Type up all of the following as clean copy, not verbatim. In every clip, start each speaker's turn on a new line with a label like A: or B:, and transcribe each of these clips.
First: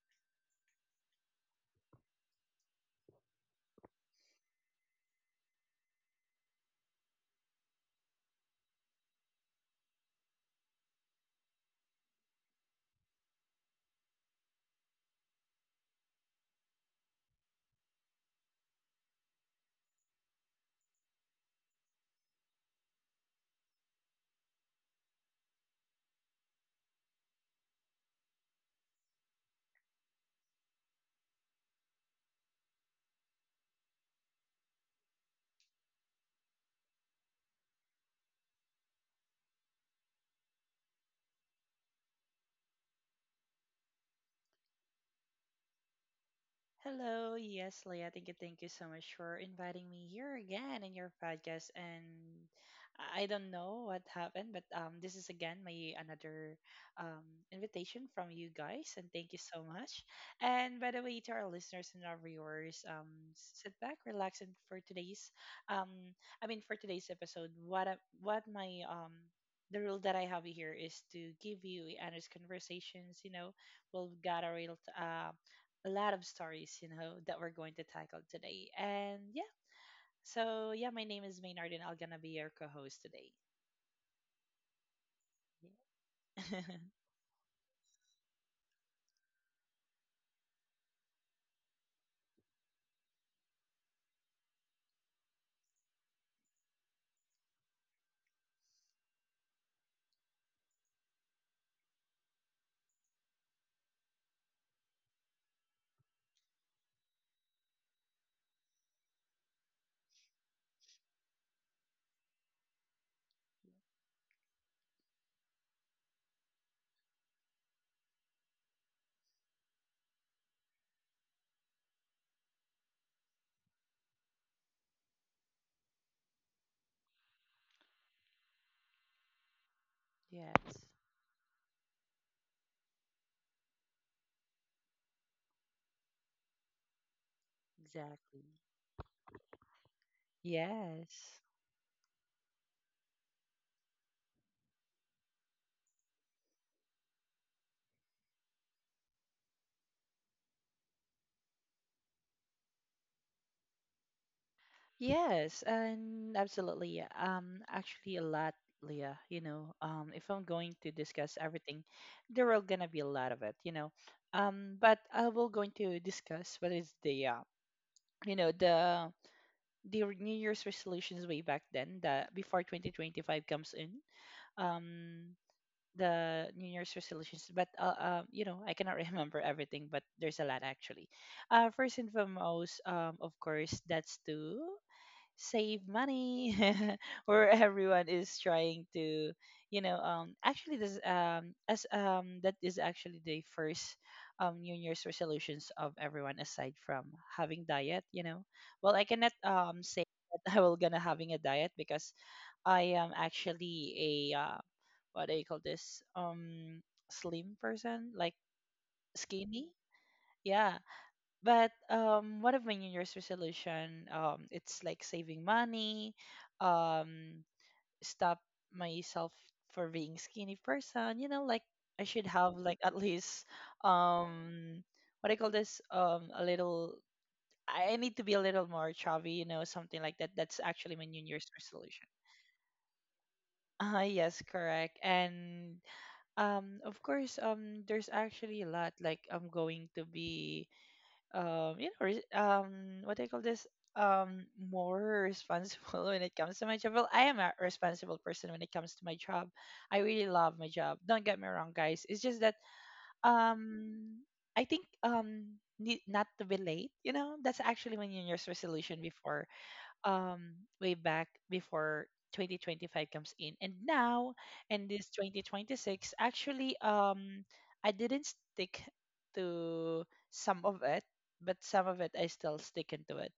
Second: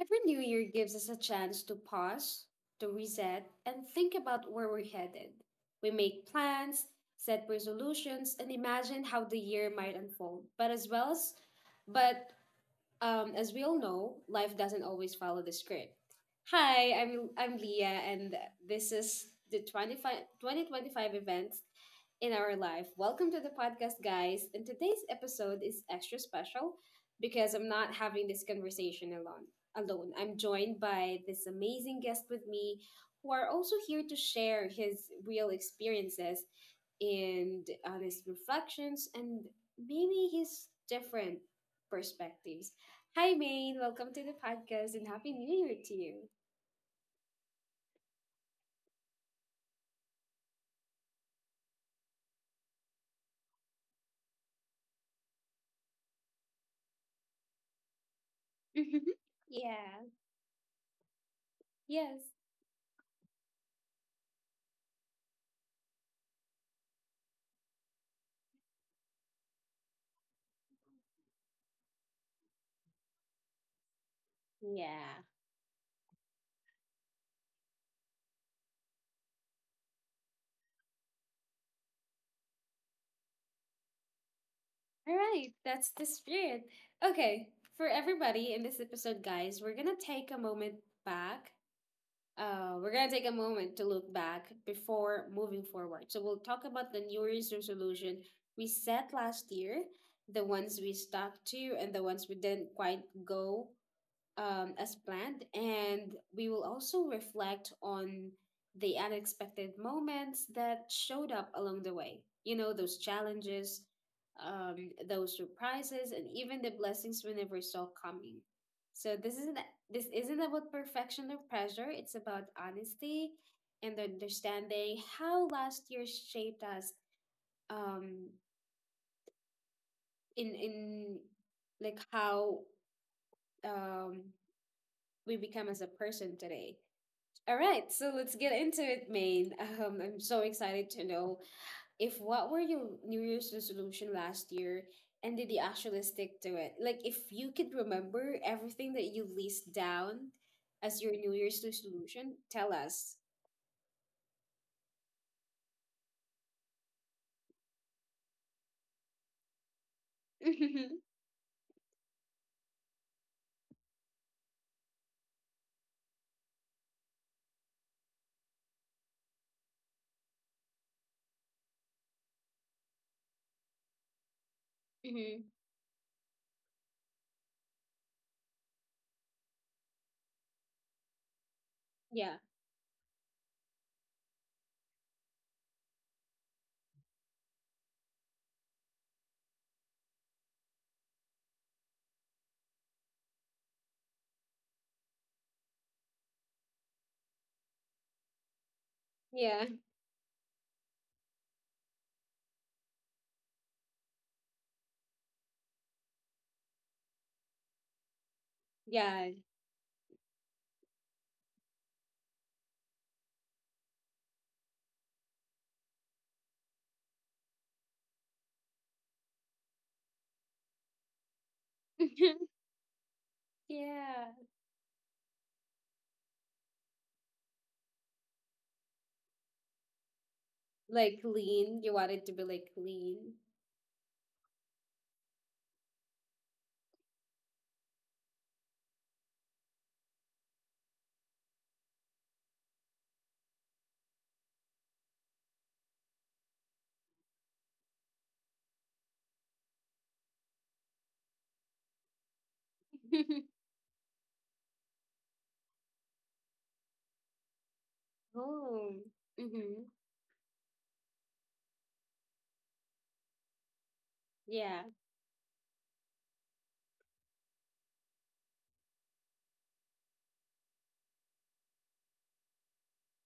A: Every new year gives us a chance to pause, to reset, and think about where we're headed. We make plans, set resolutions, and imagine how the year might unfold. But as well as, but As we all know, life doesn't always follow the script. Hi, I'm Leah, and this is the twenty five twenty twenty five 2025 event in our life. Welcome to the podcast, guys. And today's episode is extra special because I'm not having this conversation alone. Alone, I'm joined by this amazing guest with me, who are also here to share his real experiences and honest reflections, and maybe his different perspectives. Hi, Maine. Welcome to the podcast, and Happy New Year to you.
B: Hello, yes, Leah. Thank you so much for inviting me here again in your podcast. And I don't know what happened, but this is again my another um invitation from you guys,
A: Mhm.
B: and thank you so much.
A: Yeah.
B: And by the way, to our listeners and our
A: Yes.
B: viewers, sit back, relax, and for um, today's episode, what I- what my. The rule that I have here is to give you honest conversations. You know, we'll got a real
A: Yeah.
B: a lot of stories, you know, that we're going to tackle today. And yeah, my name is Maynard, and I'm gonna be your co-host today.
A: All right, that's the
B: Yeah.
A: spirit. Okay, for everybody in this episode, guys, we're gonna take a moment back. We're gonna take a moment to look back before moving forward. So we'll talk about the New Year's resolution we set last year, the ones we stuck to, and the ones we didn't quite go as planned, and we will also reflect on the unexpected moments that showed up along the way. You know, those challenges, those surprises, and even the blessings we never saw coming. So this isn't about perfection or pressure. It's about honesty and understanding how last year shaped us, um,
B: yes,
A: in like how um, we become as a person today. All right, so let's
B: exactly.
A: get into it, Maine. I'm so excited to
B: Yes.
A: know if what were your New Year's resolution last year, and did you actually stick to it? Like, if you could remember everything that you list down as your New Year's resolution, tell us.
B: Yes, and absolutely. Yeah. Actually, a lot, Leah. You know, if I'm going to discuss everything, there are gonna be a lot of it. You know, but I will going to discuss what is the you know, the New Year's resolutions way back then, the before 2025 comes in. um
A: Mm-hmm.
B: the new year's resolutions but you know I cannot remember everything but there's a lot actually. First and
A: Yeah,
B: foremost, of course that's to save money where everyone is trying to, you know. Actually this as That is actually the first new year's resolutions of everyone aside from having diet, you know. Well, I cannot
A: yeah,
B: say that I will gonna having a diet because I am actually a what do you call this slim person, like
A: yeah,
B: skinny. Yeah, but one of my new year's resolution, it's like saving money, um stop myself for being skinny person, you know, like I should have like at least,
A: yeah.
B: um what do you call this a little, I need to be a little more chubby, you know, something like that. That's actually my new
A: Like,
B: year's
A: lean, you
B: resolution.
A: wanted to be like lean.
B: Ah yes, correct. And Of course, there's actually a lot. Like, I'm going to be, you know, res- what do you call this? More responsible when it comes to my job. Well, I am a responsible person when it comes to my job. I really love my job. Don't get me wrong, guys. It's just that, um, I think, need not to be late. You know, that's actually my New Year's resolution
A: Oh,
B: before,
A: mm-hmm.
B: um way back before 2025 comes in, and now in
A: Yeah.
B: this 2026 actually I didn't stick to some of it, but some of it I still sticking to it.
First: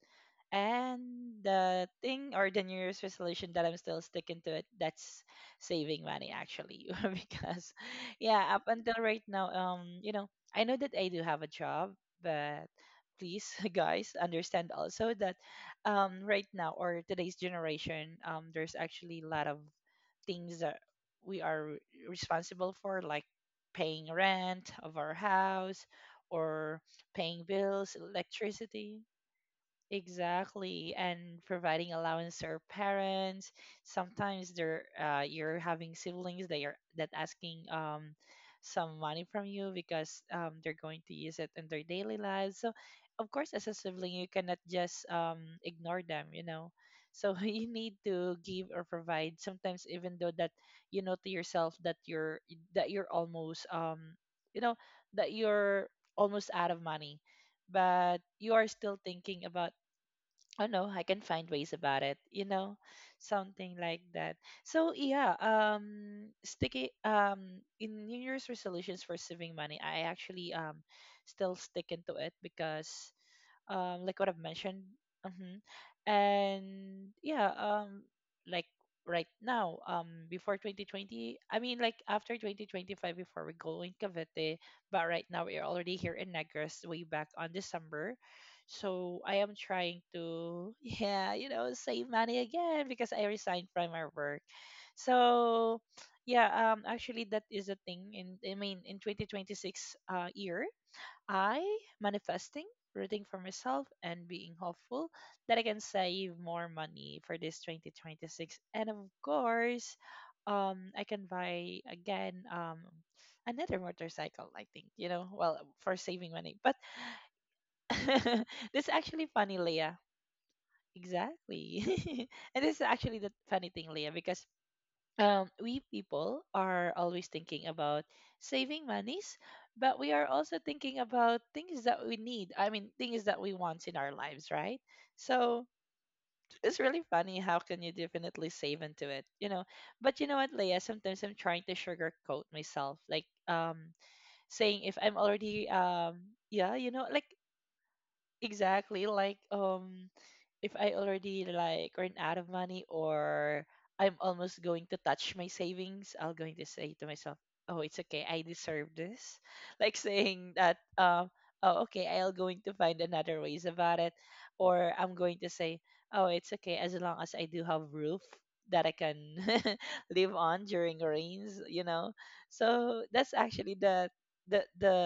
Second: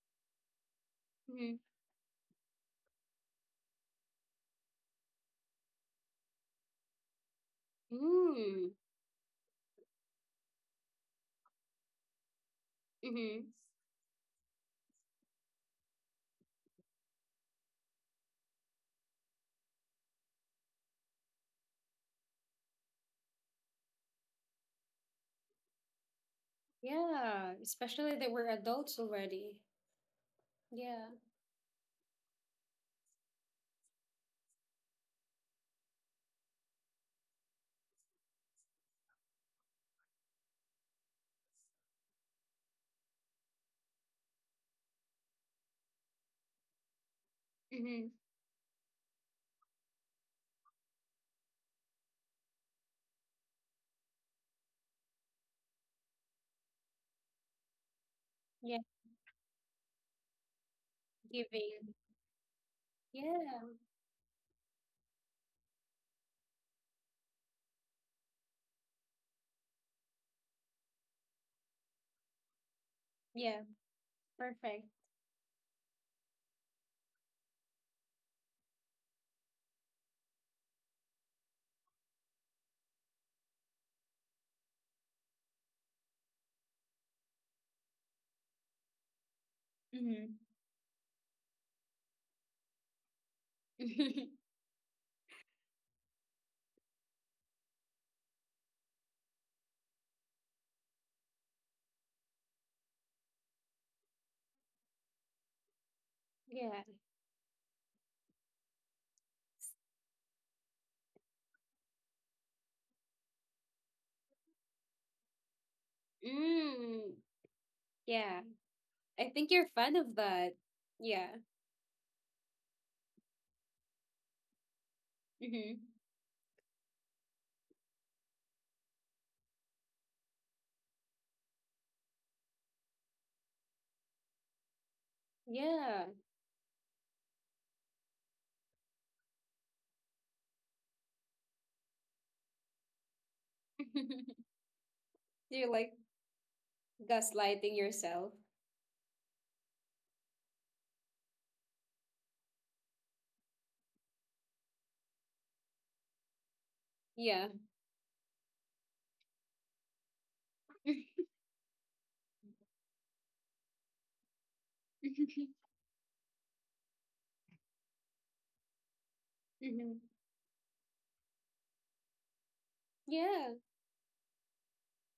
B: And
A: Mm-hmm.
B: the thing or the New Year's resolution that I'm still sticking to it, that's saving money actually. Because yeah, up
A: Mm-hmm.
B: until right now, you know, I know that I do have a job, but please guys understand also that right now or today's generation there's actually a lot of things that we are responsible for, like paying rent of our house or paying
A: Yeah,
B: bills,
A: especially that we're adults
B: electricity.
A: already.
B: Exactly,
A: Yeah.
B: and providing allowance to our parents. Sometimes they're you're having siblings that are that asking some money from you because they're going to use it in their daily lives. So of course, as a sibling, you cannot just ignore them, you know. So you need
A: Mm-hmm.
B: to give or provide. Sometimes, even though that you know to yourself that you're almost you know that you're almost out of money, but you are
A: Yeah,
B: still thinking about, oh no, I can find ways
A: giving.
B: about it, you know,
A: Yeah,
B: something like that. So yeah, sticky in new year's resolutions for saving money, I actually still stick into it because,
A: yeah,
B: like what I've
A: perfect.
B: mentioned. Hmm. And yeah, like right now, um, before 2020, I mean, like after 2025, before we go in Cavite, but right now we're already here in Negros, way back on December. So I am trying
A: Mm-hmm.
B: to, yeah, you know, save money again because I resigned from my work. So yeah, actually that is a thing in, I mean, in 2026 year, I manifesting, rooting for myself, and being hopeful that I can save more
A: yeah.
B: money for this 2026. And of course, I can buy again, another motorcycle, I think, you know, well, for saving money. But
A: Mm. Yeah,
B: this is
A: I
B: actually
A: think you're
B: funny,
A: fun
B: Leah.
A: of that. Yeah.
B: Exactly. And this is actually the funny thing, Leah, because
A: Mm-hmm.
B: we people are always thinking about saving monies, but we are also thinking about things that we need. I mean, things that we want in our lives, right? So
A: Yeah.
B: it's really funny. How can you definitely save into it, you know? But you know what, Leah? Sometimes I'm trying to sugarcoat myself, like saying if I'm
A: You're
B: already
A: like
B: yeah, you know, like
A: gaslighting yourself.
B: exactly, like if I already like run out of money, or I'm almost going to touch my savings, I'll going to say to
A: Yeah.
B: myself, "Oh, it's okay. I deserve this." Like saying that, "Oh, okay. I'll going to find another ways about it," or I'm going to say, "Oh, it's okay. As long as I do have roof that I can
A: hmm.
B: live on during rains, you know." So that's
A: Yeah.
B: actually the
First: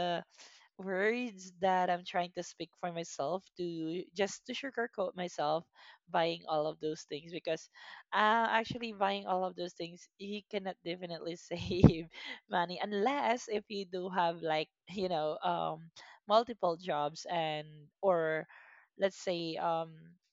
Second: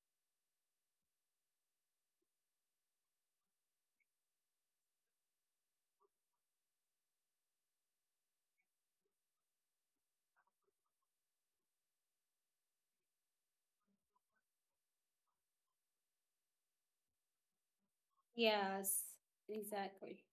B: words that I'm trying to speak for myself to just to sugarcoat myself buying all of those things, because actually buying all of those things you cannot definitely save money, unless if you do have like, you know, multiple jobs, and or
A: Yes,
B: let's say
A: exactly.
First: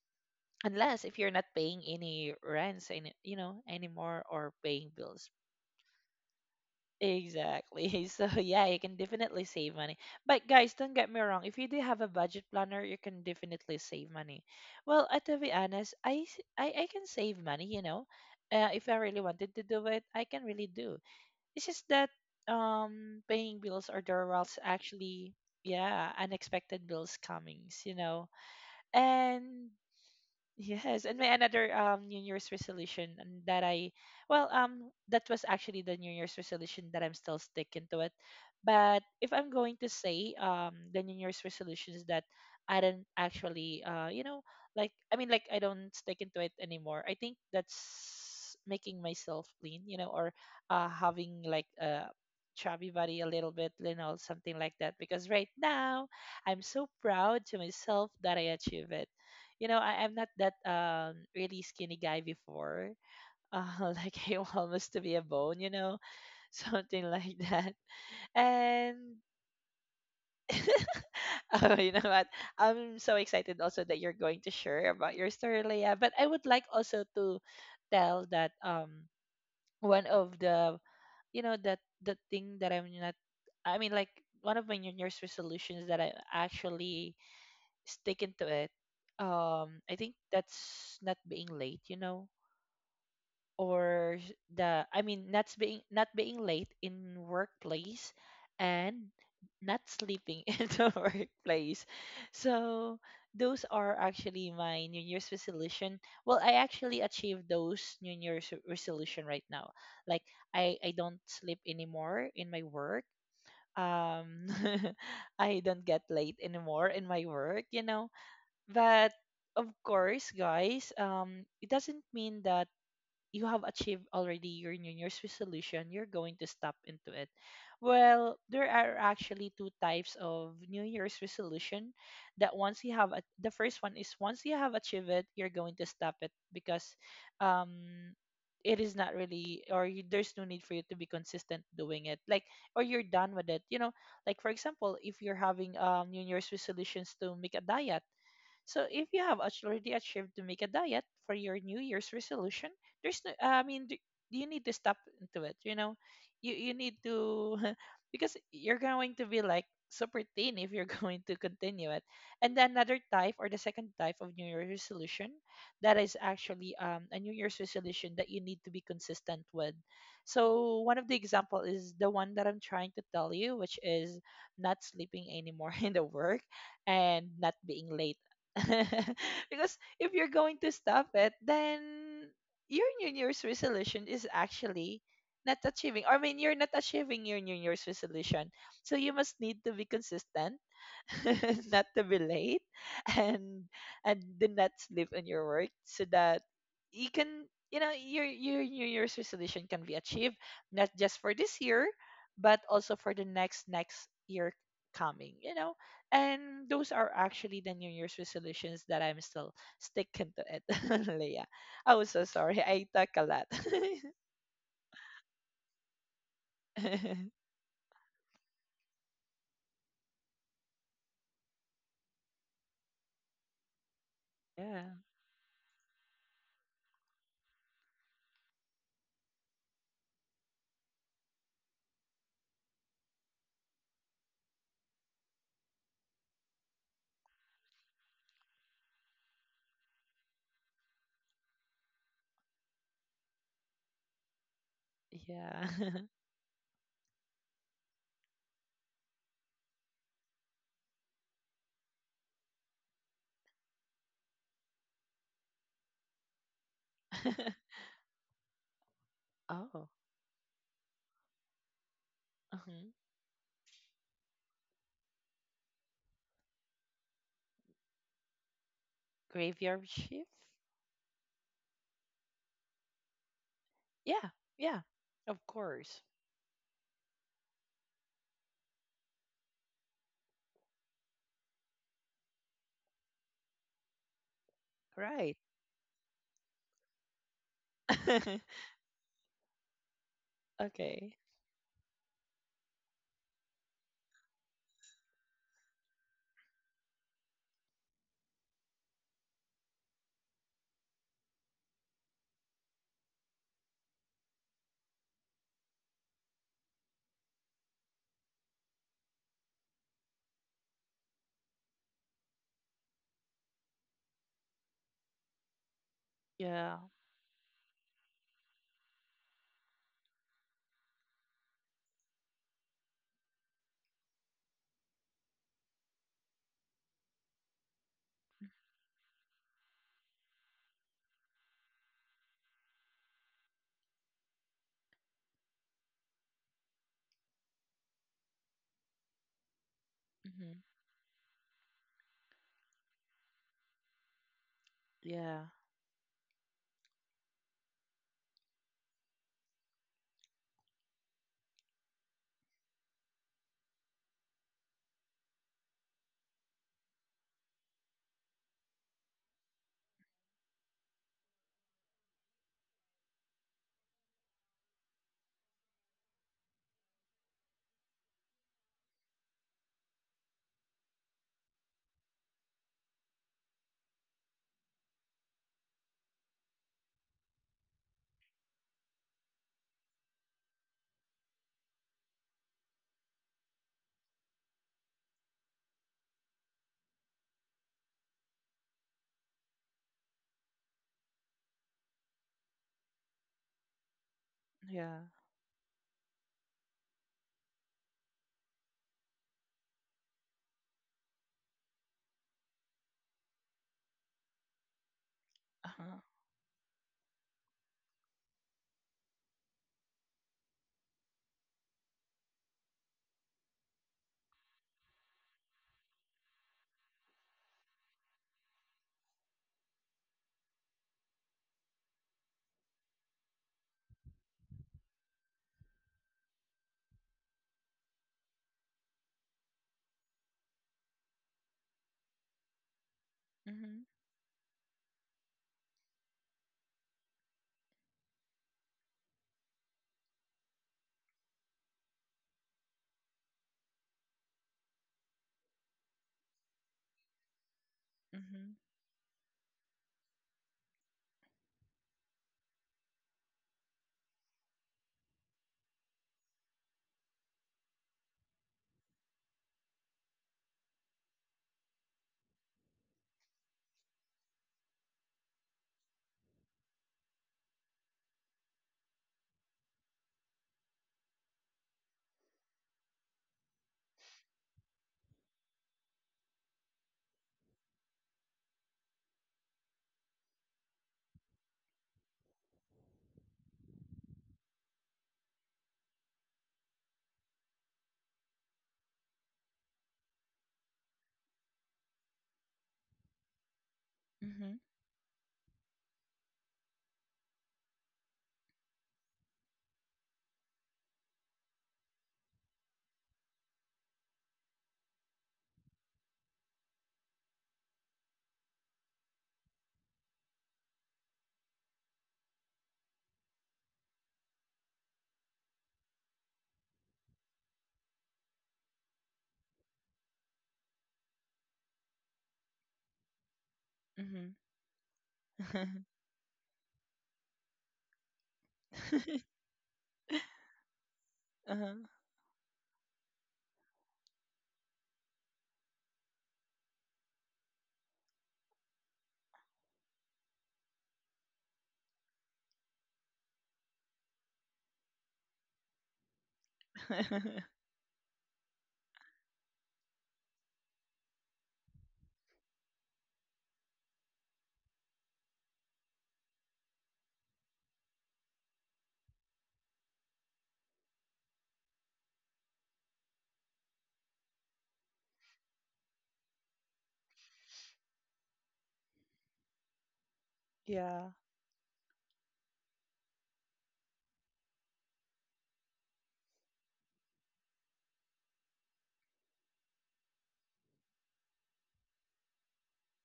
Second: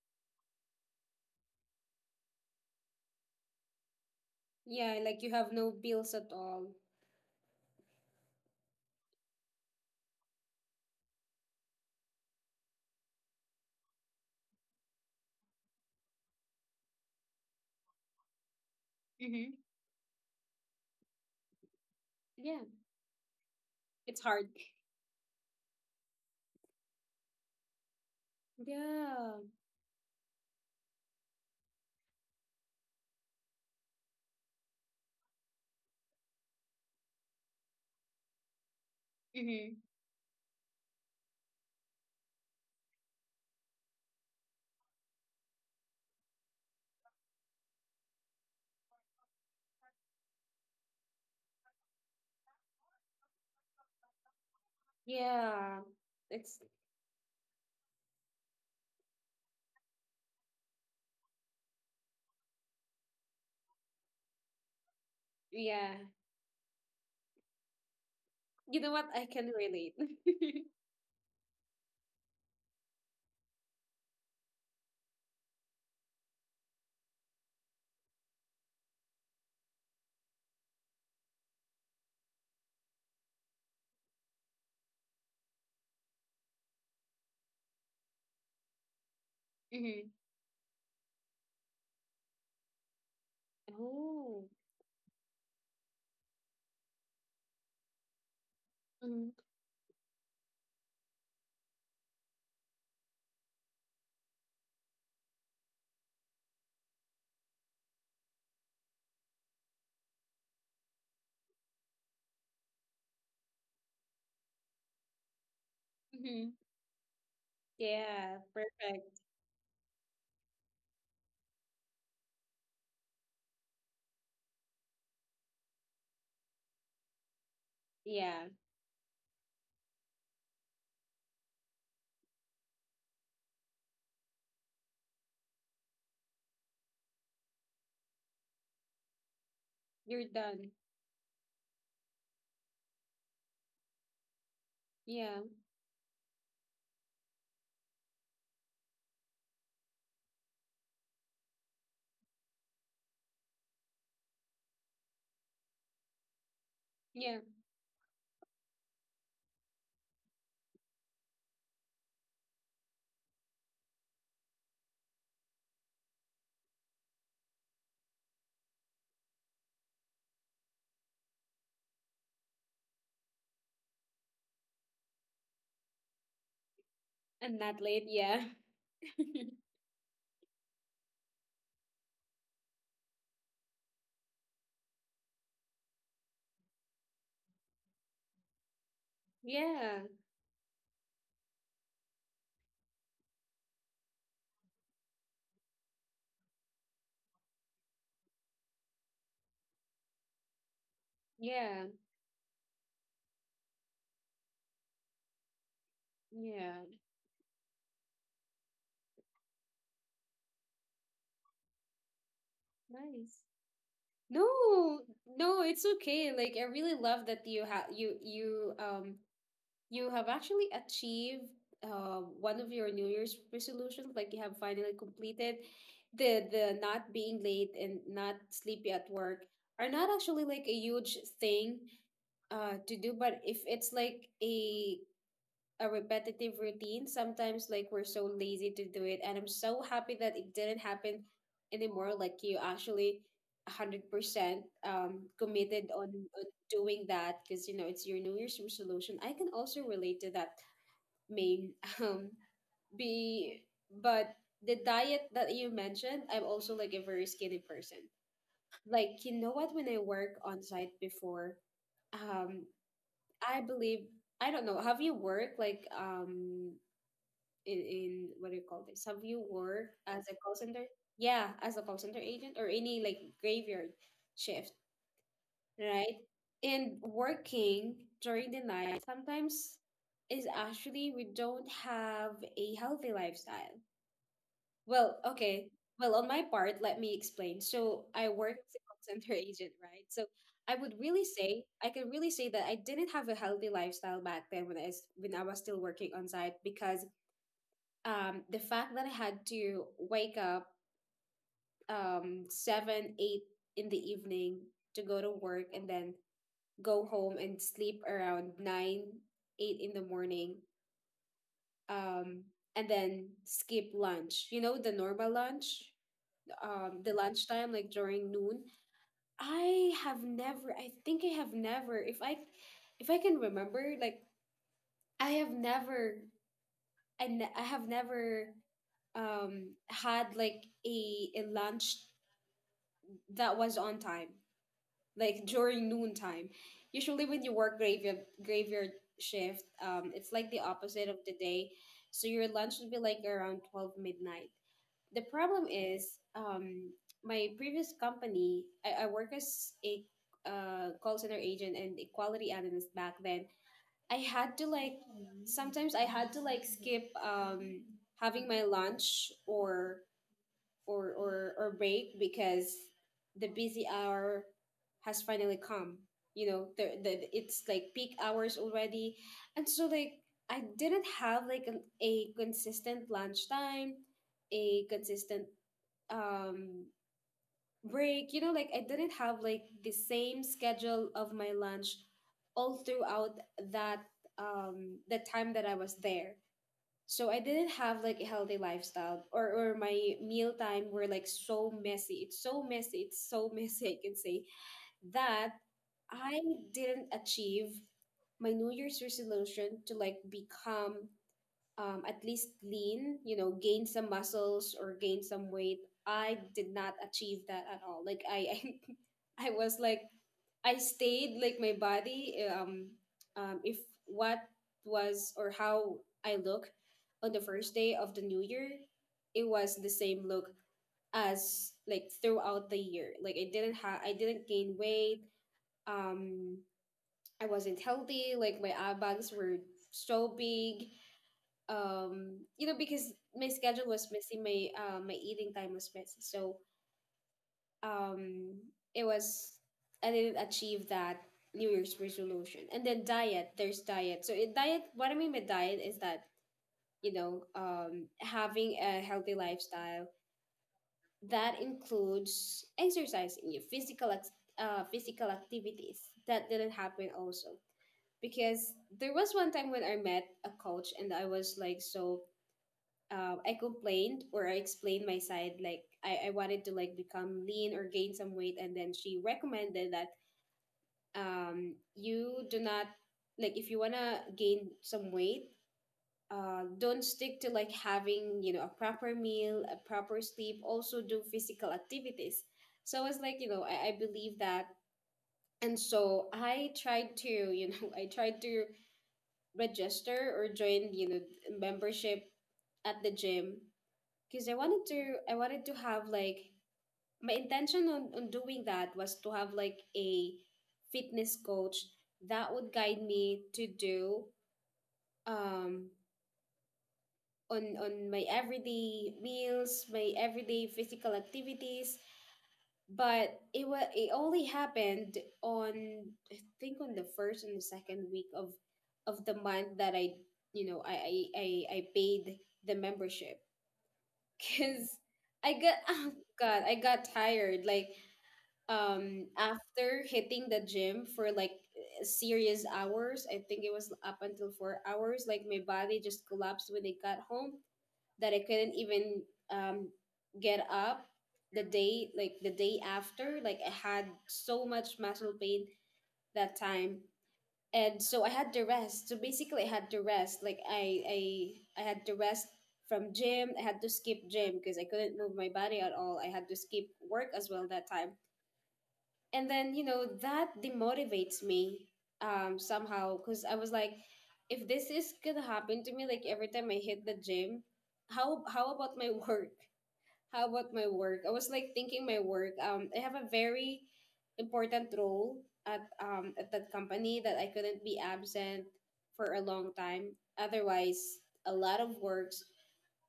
B: unless if you're not paying any rents and you know anymore, or paying
A: Yeah, like
B: bills.
A: you have no bills at all.
B: Exactly. So yeah, you can definitely save money. But guys, don't get me wrong. If you do have a budget planner, you can definitely save money. Well, to be honest, I, s- I can save money. You know, if I really wanted
A: Mm-hmm.
B: to do it, I can really do. It's just that
A: Yeah,
B: paying bills, or
A: it's
B: there
A: hard.
B: was actually, yeah, unexpected bills comings. You know,
A: Yeah.
B: and yes, and my another New Year's resolution, and that I well that was actually the New Year's resolution that I'm still sticking to it. But if I'm
A: Mm-hmm.
B: going to say the New Year's resolutions that I didn't actually you know, like I don't stick into it anymore, I think that's making myself lean, you know, or having like a chubby body a little bit, you know, something like that. Because right
A: Yeah.
B: now I'm
A: It's
B: so proud to myself that I achieve it, you know. I'm not that really skinny guy before. Like I almost to be a bone, you know,
A: yeah.
B: something like that.
A: You know what?
B: And
A: I can relate.
B: oh, you know what? I'm so excited also that you're going to share about your story, Leia. But I would like also to tell that one of the, you know, that the thing that I'm not I mean like one of my New Year's resolutions that I actually stick into it. I
A: mm-hmm.
B: think that's not being late, you know, or sh-
A: Oh.
B: the I mean not being late in workplace, and
A: Mm-hmm.
B: not sleeping in the workplace. So those are actually my New Year's resolution. Well, I actually achieved those resolution right now. Like, I don't sleep anymore in my work. Um, I don't get late
A: Mm-hmm.
B: anymore in my work. You know,
A: Yeah,
B: but
A: perfect.
B: of course, guys, it doesn't mean that you have achieved already your new year's resolution, you're going to stop into it. Well,
A: Yeah.
B: there are actually two types of new year's resolution, that once you have a, the first one is once you have achieved it you're going to stop it because um it is not really,
A: You're
B: there's no need
A: done.
B: for you to be consistent doing it, like or you're done with it, you know. Like for example, if you're
A: Yeah.
B: having new year's resolutions to make a diet, so if you have already achieved to make a diet for your New Year's resolution, there's no, you need to stop into it. You know, you need
A: Yeah.
B: to because you're going to be like super thin if you're going to continue it. And then another type or the second type of New Year's resolution, that is actually a New Year's resolution that you need to be consistent with. So one of the example is the one that I'm trying to tell you, which is not sleeping anymore in the work, and not
A: And not
B: being
A: late.
B: late,
A: Yeah.
B: because if you're going to stop it, then your New Year's resolution is actually not achieving. I mean, you're not achieving your New Year's resolution. So you must need to be
A: Yeah.
B: consistent not to be late. and and do not sleep on your work so that you can your new year's resolution can be achieved, not just for this
A: Yeah.
B: year but also for the next year coming, you know. And
A: Yeah.
B: those are actually the new year's resolutions that I'm still sticking to it. Leah, I was so sorry I talk a
A: Nice.
B: lot.
A: No, no, it's okay. Like, I really love that you You have actually achieved one of your New Year's resolutions. Like, you have
B: Yeah,
A: finally completed the not being late and not sleepy at work are not actually like a huge thing to do, but if it's like a repetitive routine. Sometimes, like, we're so lazy to do it. And I'm so happy that it didn't happen anymore. Like, you actually 100%
B: yeah.
A: committed on doing that because, you know, it's your New Year's resolution. I can also relate to that, main. um, be, but the diet that you mentioned, I'm also like a very skinny person. Like, you know what? When
B: Oh,
A: I work on site before, um,
B: mhm.
A: I believe I don't know. Have you worked like in what do you call this? Have you
B: Graveyard
A: worked as
B: shift.
A: a call center? Yeah, as a call center agent or any like graveyard
B: Yeah,
A: shift,
B: yeah, of course.
A: right? And working during the night sometimes is actually we don't have a healthy lifestyle. Well,
B: Right.
A: okay. Well, on my part, let me explain. So I work as a call center agent, right? So I would
B: Okay.
A: really say I can really say that I didn't have a healthy lifestyle back then when when I was still working on site because, the fact that I had to wake up seven, eight in the evening to go to work, and then go home and sleep around nine, eight in the morning, um, and then skip lunch. You know, the normal lunch,
B: Yeah.
A: the lunchtime, like during noon. I think I have never, if I can remember, like I have never, I have never had like a lunch that was on time, like during noontime. Usually, when you work graveyard shift, it's
B: Hmm.
A: like the opposite of the day, so your lunch would be like around 12 midnight. The
B: Yeah.
A: problem is, my previous company, I work as a call center agent and a quality analyst back then. I had to like sometimes I had to like skip having my lunch or, or, or break because the busy hour has finally come. You know, it's like peak hours already. And so, like, I didn't have like a consistent lunchtime, a consistent um, break. You know, like, I didn't have like the same schedule of my lunch all throughout that the time that I was there. So I didn't have like a healthy lifestyle, or my meal time were like so messy. It's so messy. It's so messy, I can say
B: Yeah.
A: that I didn't achieve my New Year's resolution to like become, at least lean, you know, gain some muscles or gain some weight.
B: Uh-huh.
A: I did not achieve that at all. Like I, I was like, I stayed like my body. If what was or how I look on the first day of the new year, it was the same look as like throughout the year. I didn't gain weight. Um, I wasn't healthy. Like my eye bags were so big, you know, because my
B: Mhm.
A: schedule was messy, my eating time was messy, so um it was I didn't achieve that new year's resolution. And then diet, there's diet. So in diet, what I mean by diet is that, you know,
B: Mhm.
A: having a healthy lifestyle that includes exercising your physical activities. That didn't happen also because there was one time when I met a coach, and I was like so I complained or I explained my side, like I wanted to like become lean or gain some weight, and then she recommended that, you do not like if you wanna gain some weight, don't stick to like having, you know, a proper meal, a proper sleep. Also do physical activities. So I was like, you know, I believe that, and so I tried to, you know, I tried to register or join, you know, membership at the gym, because
B: Mhm.
A: I wanted to have like my intention on doing that was to have like a fitness coach that would guide me to do um on my everyday meals, my everyday physical activities. But it only happened on I think on the first and the second week of the month that I, you know, I paid the membership.
B: Mhm.
A: because I got, oh god, I got tired. Like, after hitting the gym for like
B: Uh-huh.
A: serious hours, I think it was up until 4 hours. Like my body just collapsed when I got home, that I couldn't even um get up the day like the day after. Like I had so much muscle pain that time, and so I had to rest. So basically, I had to rest. Like I had to rest from gym. I had to skip gym because I couldn't move my body at all. I had to skip work as well that time. And then, you know, that demotivates me, somehow, because I was like, if this is gonna happen to me, like every time I hit the gym, how about my work? How about my
B: Yeah.
A: work? I was like thinking my work. I have a very important role at that company that I couldn't be absent for a long time. Otherwise, a lot of works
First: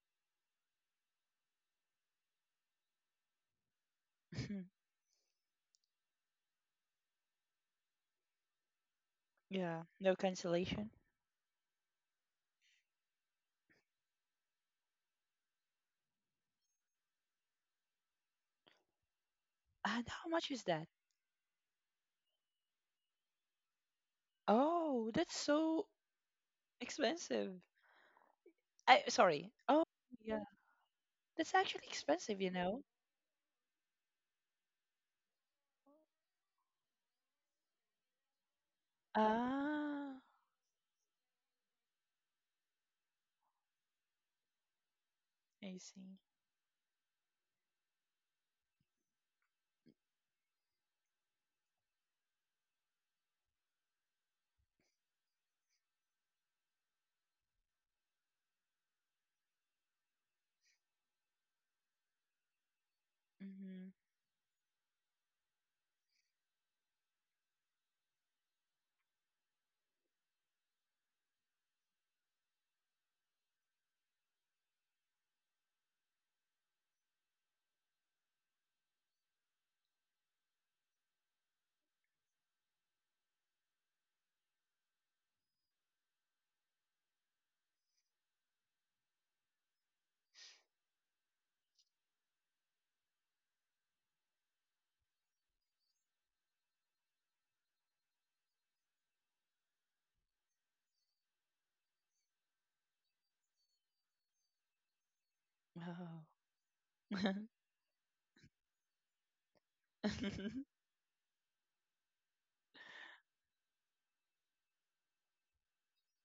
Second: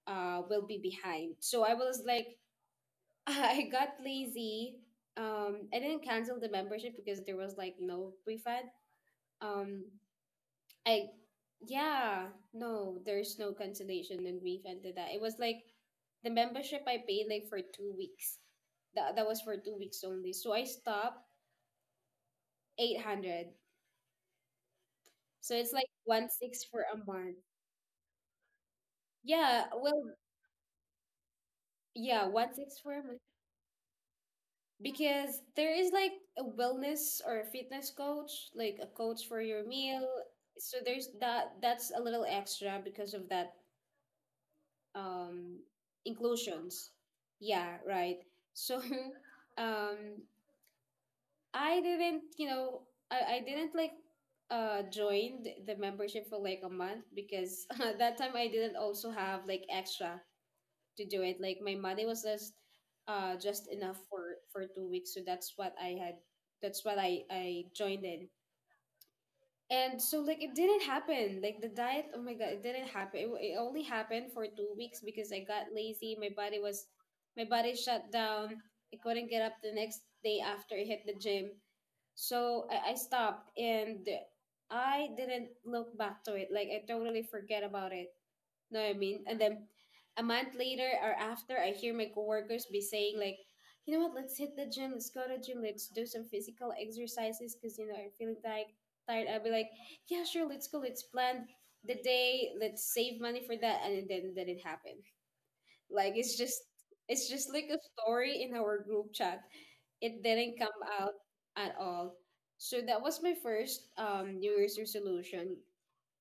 A: will be behind. So I was like, I got lazy. I didn't cancel the membership because there was like no refund.
B: Yeah.
A: Um,
B: No cancellation.
A: I yeah, no, there's no cancellation and refund to that. It was like the membership I paid like for 2 weeks. That was for two
B: And
A: weeks
B: how
A: only.
B: much
A: So
B: is
A: I
B: that?
A: stopped 800.
B: Oh, that's
A: So
B: so
A: it's like one six for a
B: expensive.
A: month.
B: I sorry. Oh,
A: Yeah, well
B: yeah. That's actually expensive,
A: yeah,
B: you
A: one
B: know.
A: six for a month. Because there is like a wellness or a fitness coach, like a coach for your
B: Ah,
A: meal. So there's that. That's a little extra because of that,
B: I
A: um,
B: see.
A: inclusions. Yeah, right. So, um, I didn't, you know, I didn't like join the membership for like a month, because at that time I didn't also have like extra to do it. Like my money was just
B: Mhm.
A: enough for 2 weeks, so that's what I had. That's what I joined in, and so like it didn't happen. Like the diet, oh my god, it didn't happen. It only happened for 2 weeks because I got lazy. My body shut down. I couldn't get up the next day after I hit the gym. So I stopped and I didn't look back to it. Like I totally forget about it. Know what I mean? And then a month later or after, I hear my coworkers be saying like, you know what? Let's hit the gym. Let's go to gym. Let's do some physical exercises because you know I'm feeling tired. Tired. I'll be like, yeah, sure. Let's go. Let's plan the day. Let's save money for that. And then it happened. Like it's just it's just like a story in our group chat.
B: Oh.
A: It didn't come out at all. So that was my first New Year's resolution,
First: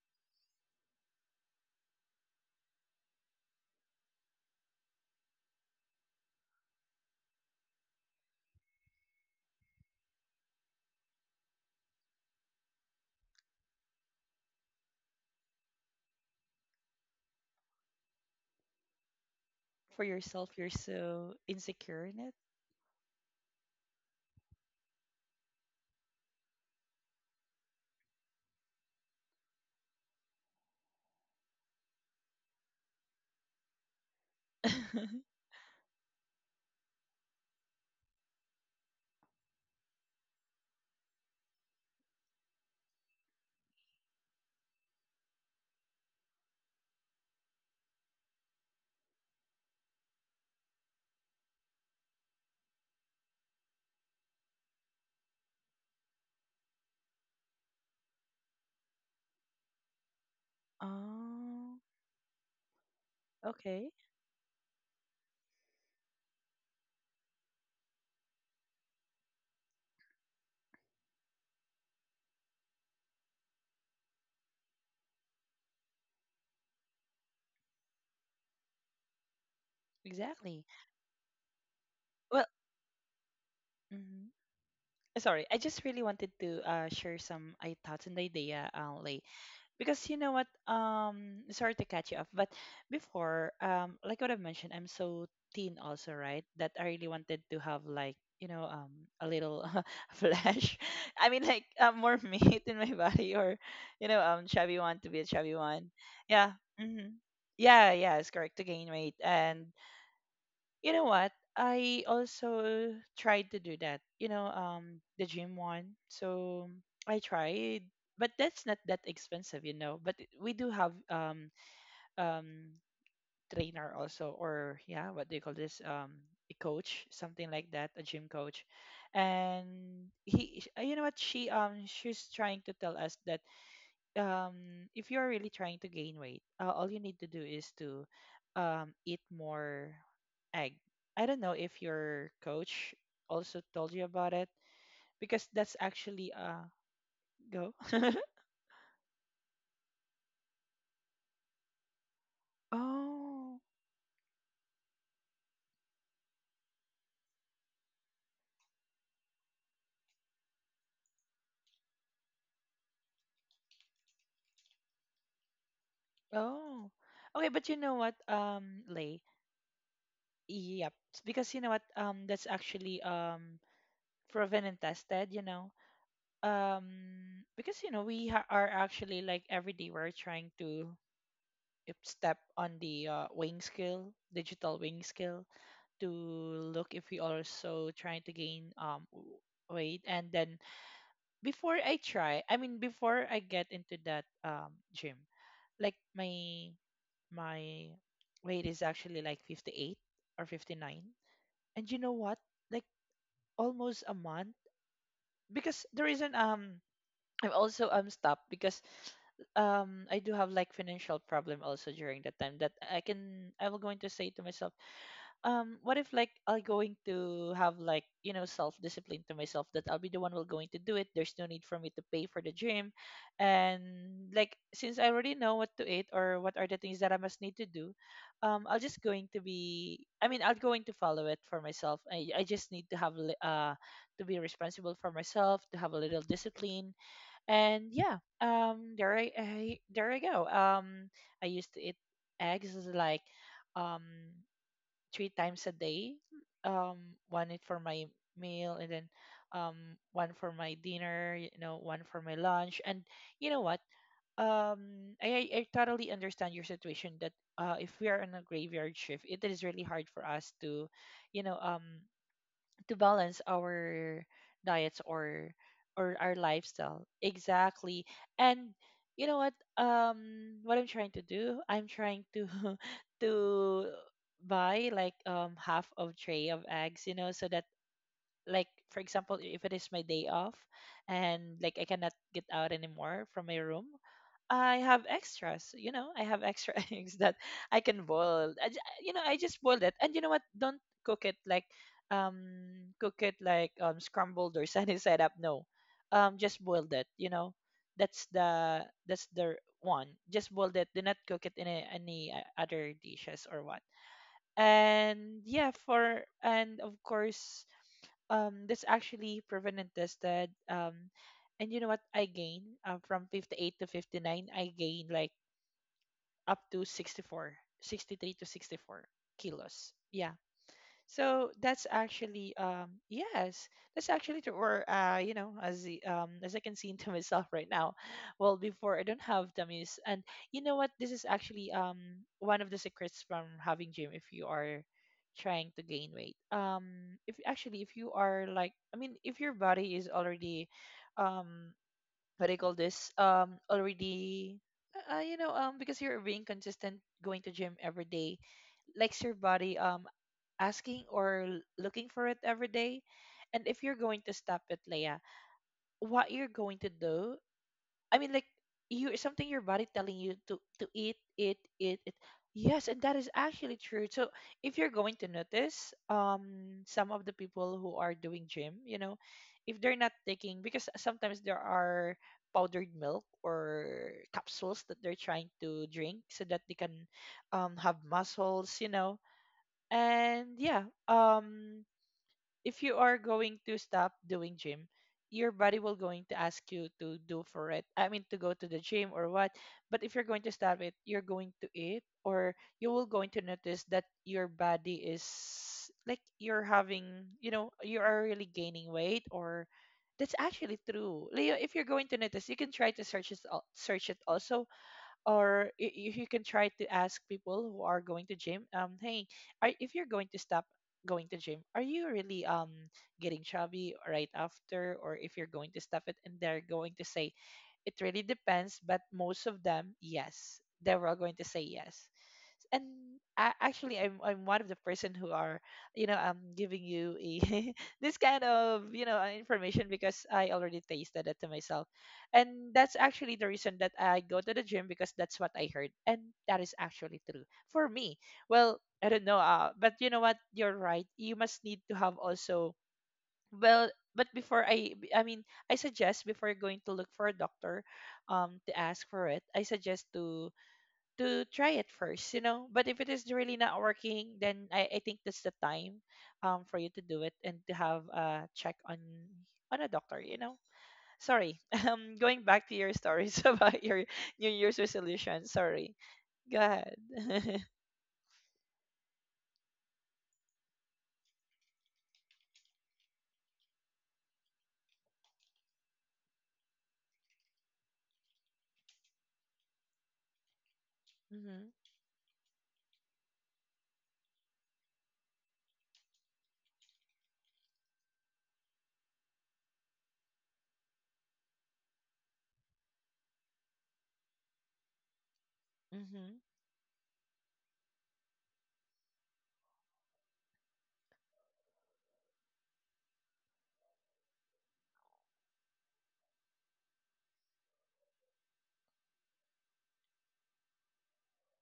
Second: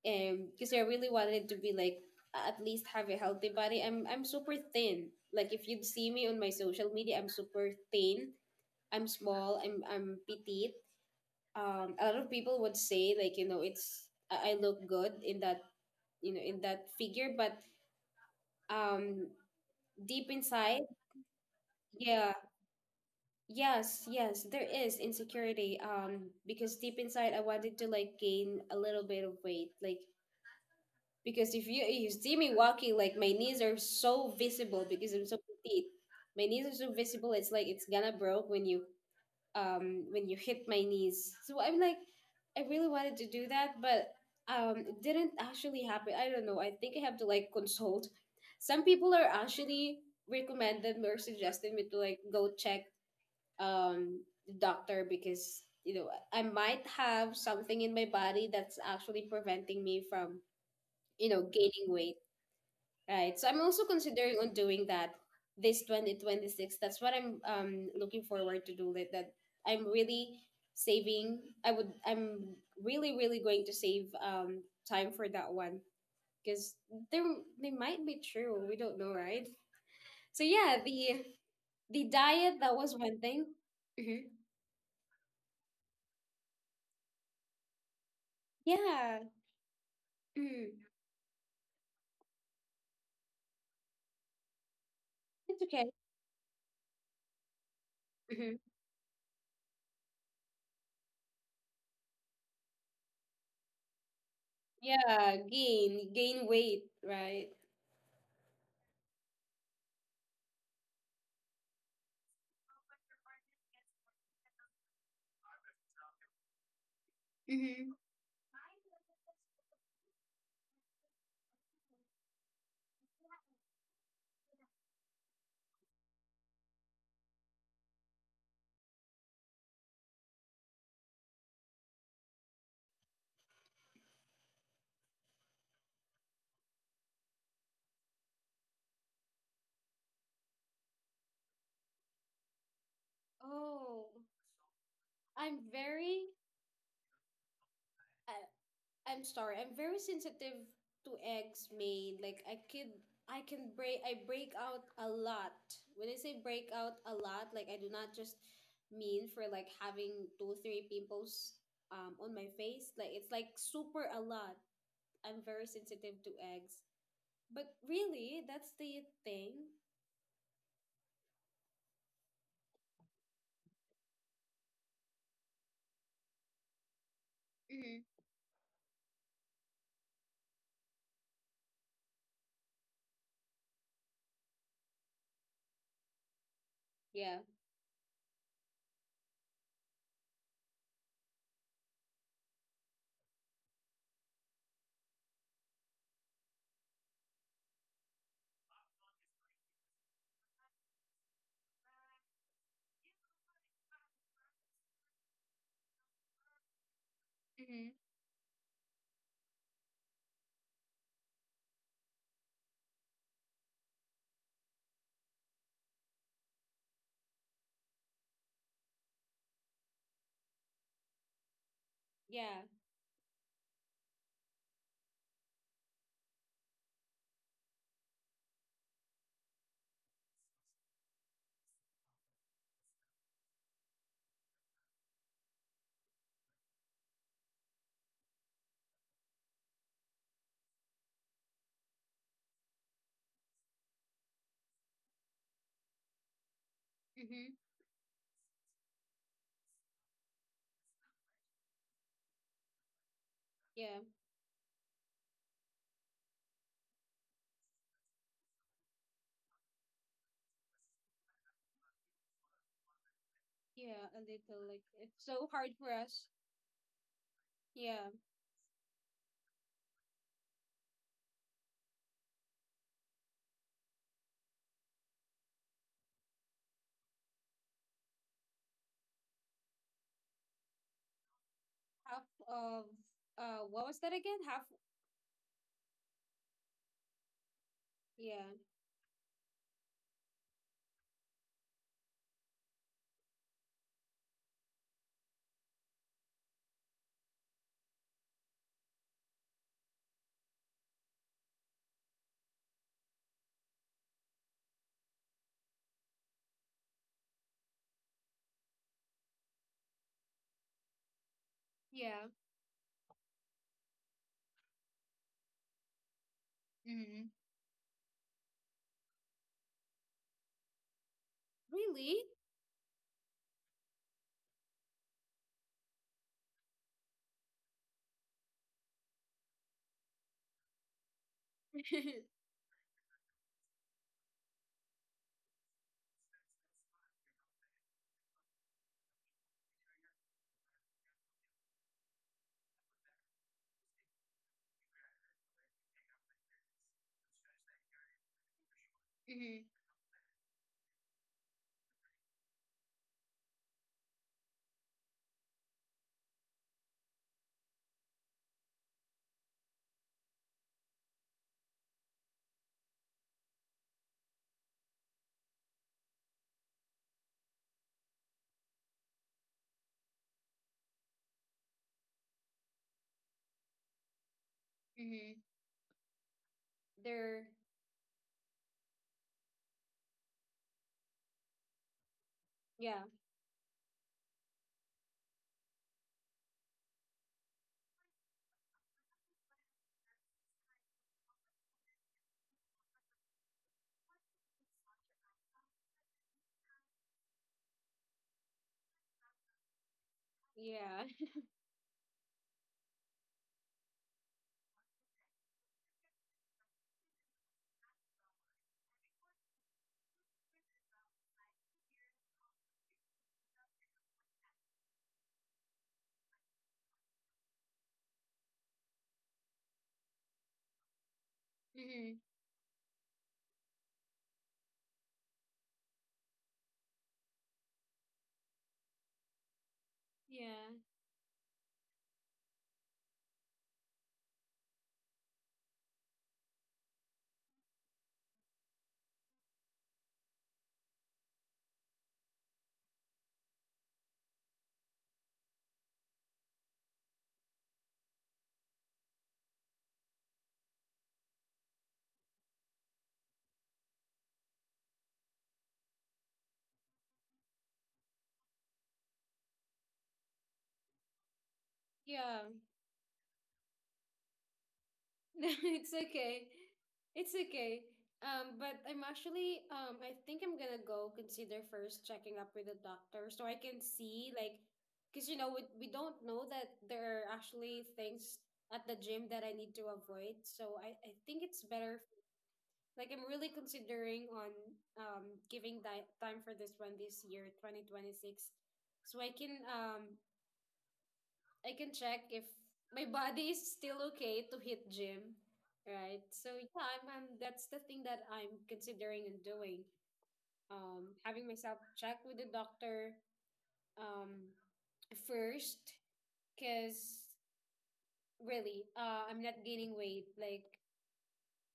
A: because I really wanted to be like at least have a healthy body. I'm super thin. Like if you'd see me on my social media, I'm super thin. I'm small. I'm petite. A lot of people would say like you know it's I look good in that, you know, in that figure, but um
B: For
A: deep
B: yourself you're
A: inside,
B: so insecure
A: yeah,
B: in
A: yes, there is insecurity. Because deep inside, I wanted to like gain a little bit of weight, like because if you see me walking, like my knees are so
B: it?
A: visible because I'm so petite. My knees are so visible. It's like it's gonna broke when you hit my knees. So I'm like, I really wanted to do that, but it didn't actually happen. I don't know. I think I have to like consult. Some people are actually recommended or suggested me to like go check um the doctor because you know I might have something in my body that's actually preventing me from, you know,
B: Oh,
A: gaining weight. Right. So I'm also
B: okay.
A: considering on doing that this 2026. That's what I'm looking forward to do, that I'm really saving. I'm really really going to save time for that one because they they might be true. We don't know, right? So
B: Exactly.
A: yeah, the
B: Well,
A: diet, that was one thing. Hmm.
B: mhm. Sorry, I just really wanted to share some thoughts and idea,
A: Yeah.
B: Lay. Because you know what,
A: Mm.
B: sorry to catch you off, but before, like what I've mentioned, I'm so
A: It's okay.
B: teen also, right? That I really wanted to have like,
A: Hmm.
B: you know, a little flesh, I mean like, more meat in my body, or you know, chubby one, to
A: Yeah,
B: be a chubby
A: gain
B: one.
A: gain
B: Yeah.
A: weight,
B: Hmm.
A: right?
B: Yeah, yeah, it's correct to gain weight. And you know what? I also tried to do that, you know, the gym one. So I
A: Hmm.
B: tried, but that's not that expensive, you know. But we do have um trainer also, or yeah, what do you call this? A coach, something like that, a gym coach. And you know what, she, she's trying to tell us that um if you're really trying to gain weight, all you need to do is to eat more egg. I don't know if your coach also told you
A: Oh,
B: about it, because
A: I'm
B: that's
A: very.
B: actually uh, go.
A: I'm sorry. I'm very sensitive to eggs made. Like I could, I
B: Oh.
A: can break, I break out a lot. When I say break out a lot, like I do not just mean for like having 2 3 pimples on my face. Like it's like super a lot. I'm very sensitive to eggs.
B: Oh, okay.
A: But
B: But you know what,
A: really, that's the
B: Lay,
A: thing.
B: yep, because you know what, that's actually proven and tested, you know, um because you
A: Mm-hmm.
B: know we are actually, like every day we're trying to if step on the weighing scale, digital weighing scale, to look if we
A: Yeah.
B: also trying to gain weight. And then before I try, I mean, before I get into that gym, like my weight is actually like 58 or 59. And you know what? Like almost a month, because the reason I'm
A: Mm-hmm.
B: also stopped, because I do have like financial problem also during that time, that I can I will going to say to myself what if like I'll going to have like, you know, self discipline to myself, that I'll be the one will going to do it, there's no need for me to pay for the
A: Yeah.
B: gym. And like since I already know what to eat or what are the things that I must need to do, I'll just going to be, I mean I'll going to follow it for myself. I just need to have to be responsible for myself, to have a little discipline. And yeah, there I there I go, um, I used to eat eggs is like, um, three times a day, um,
A: Mm-hmm.
B: one it for my meal, and then um one for my dinner, you know, one for my lunch. And you know what,
A: Yeah,
B: um, I totally understand your situation that if we are on a graveyard shift, it is really hard for us to you know to balance
A: yeah, a
B: our
A: little. Like
B: diets
A: it's so
B: or
A: hard for us.
B: our lifestyle, exactly.
A: Yeah,
B: And you know what, what I'm trying to do, I'm trying to to buy like half of tray of eggs, you know, so that like for example if it is my day off and like I cannot
A: half
B: get out
A: of
B: anymore from my
A: what
B: room,
A: was that again? Half.
B: I have extras, you know, I have extra eggs that I can
A: Yeah.
B: boil. You know, I just boiled it. And you know what? Don't cook it like um scrambled or sunny side up. No. Just boiled it, you know. That's the one. Just boiled it. Do not cook it in a, any other dishes or what. And yeah, for, and of course, that's actually proven and tested, um, and you know what,
A: Yeah.
B: I gain from 58 to 59 I gain like up to
A: Mm-hmm.
B: 64, 63 to 64 kilos, yeah. So that's
A: Really?
B: actually yes, that's actually true. Or you know, as the as I can see into myself right now. Well, before I don't have dummies, and you know what, this is actually one of the secrets from having gym if you are trying to gain weight. If actually if you are like, I mean, if your body is already, um, what do you call this? Already. You know, because you're being consistent, going to gym every day, likes your
A: Mm-hmm.
B: body. Asking or looking for it every day. And if you're going to stop it, Leia, what you're going to do, I mean, like, you something your body telling you to eat, eat, eat, eat. Yes, and that is actually true. So if you're going to notice, some of the people who are doing gym, you know, if they're not taking, because sometimes there are powdered milk or capsules that they're
A: Mm-hmm.
B: trying to drink so that they can
A: They're
B: have muscles, you know. And yeah, um, if
A: yeah.
B: you are going to stop doing gym, your body will going to ask you to do for it, I mean to go to the gym or what. But if you're going to stop it, you're going to eat, or you will going to notice that your body is like you're having, you know, you are really gaining weight. Or that's actually
A: Yeah.
B: true, Leo, if you're going to notice, you can try to search it search it also, or if you can try to ask people who are going to gym, um, hey, are, if you're going to stop going to gym, are you really getting chubby right after, or if you're going to stop it, and they're going to say it really depends, but most of them yes, they were all going to say yes.
A: Mm-hmm.
B: And actually I'm one of the person who are, you know, I'm giving you a this kind of, you know, information, because I
A: Yeah.
B: already tasted it to myself. And that's actually the reason that I go to the gym, because that's what I heard, and that is actually true for me. Well, I don't know, but you know what, you're right, you must need to have also. Well, but before I mean, I suggest before going to look for a doctor to ask for it, I suggest to try it first, you know. But if it is really not working, then I think that's the time for you to do it and to have a check on a doctor, you know. Sorry.
A: Yeah.
B: Going back to your stories about your New Year's
A: No, it's
B: resolution.
A: okay.
B: Sorry. Go
A: It's
B: ahead.
A: okay. But I'm actually I think I'm gonna go consider first checking up with the doctor so I can see like because you know we don't know that there are actually things at the gym that I need to avoid. So I think it's better.
B: Mm-hmm.
A: Like I'm really considering on giving time for this one this year, 2026, so I can check if my body is still okay to hit gym, right?
B: Mm-hmm.
A: So yeah, I'm, that's the thing that I'm considering and doing. Having myself check with the doctor um first, cause really I'm not gaining weight. Like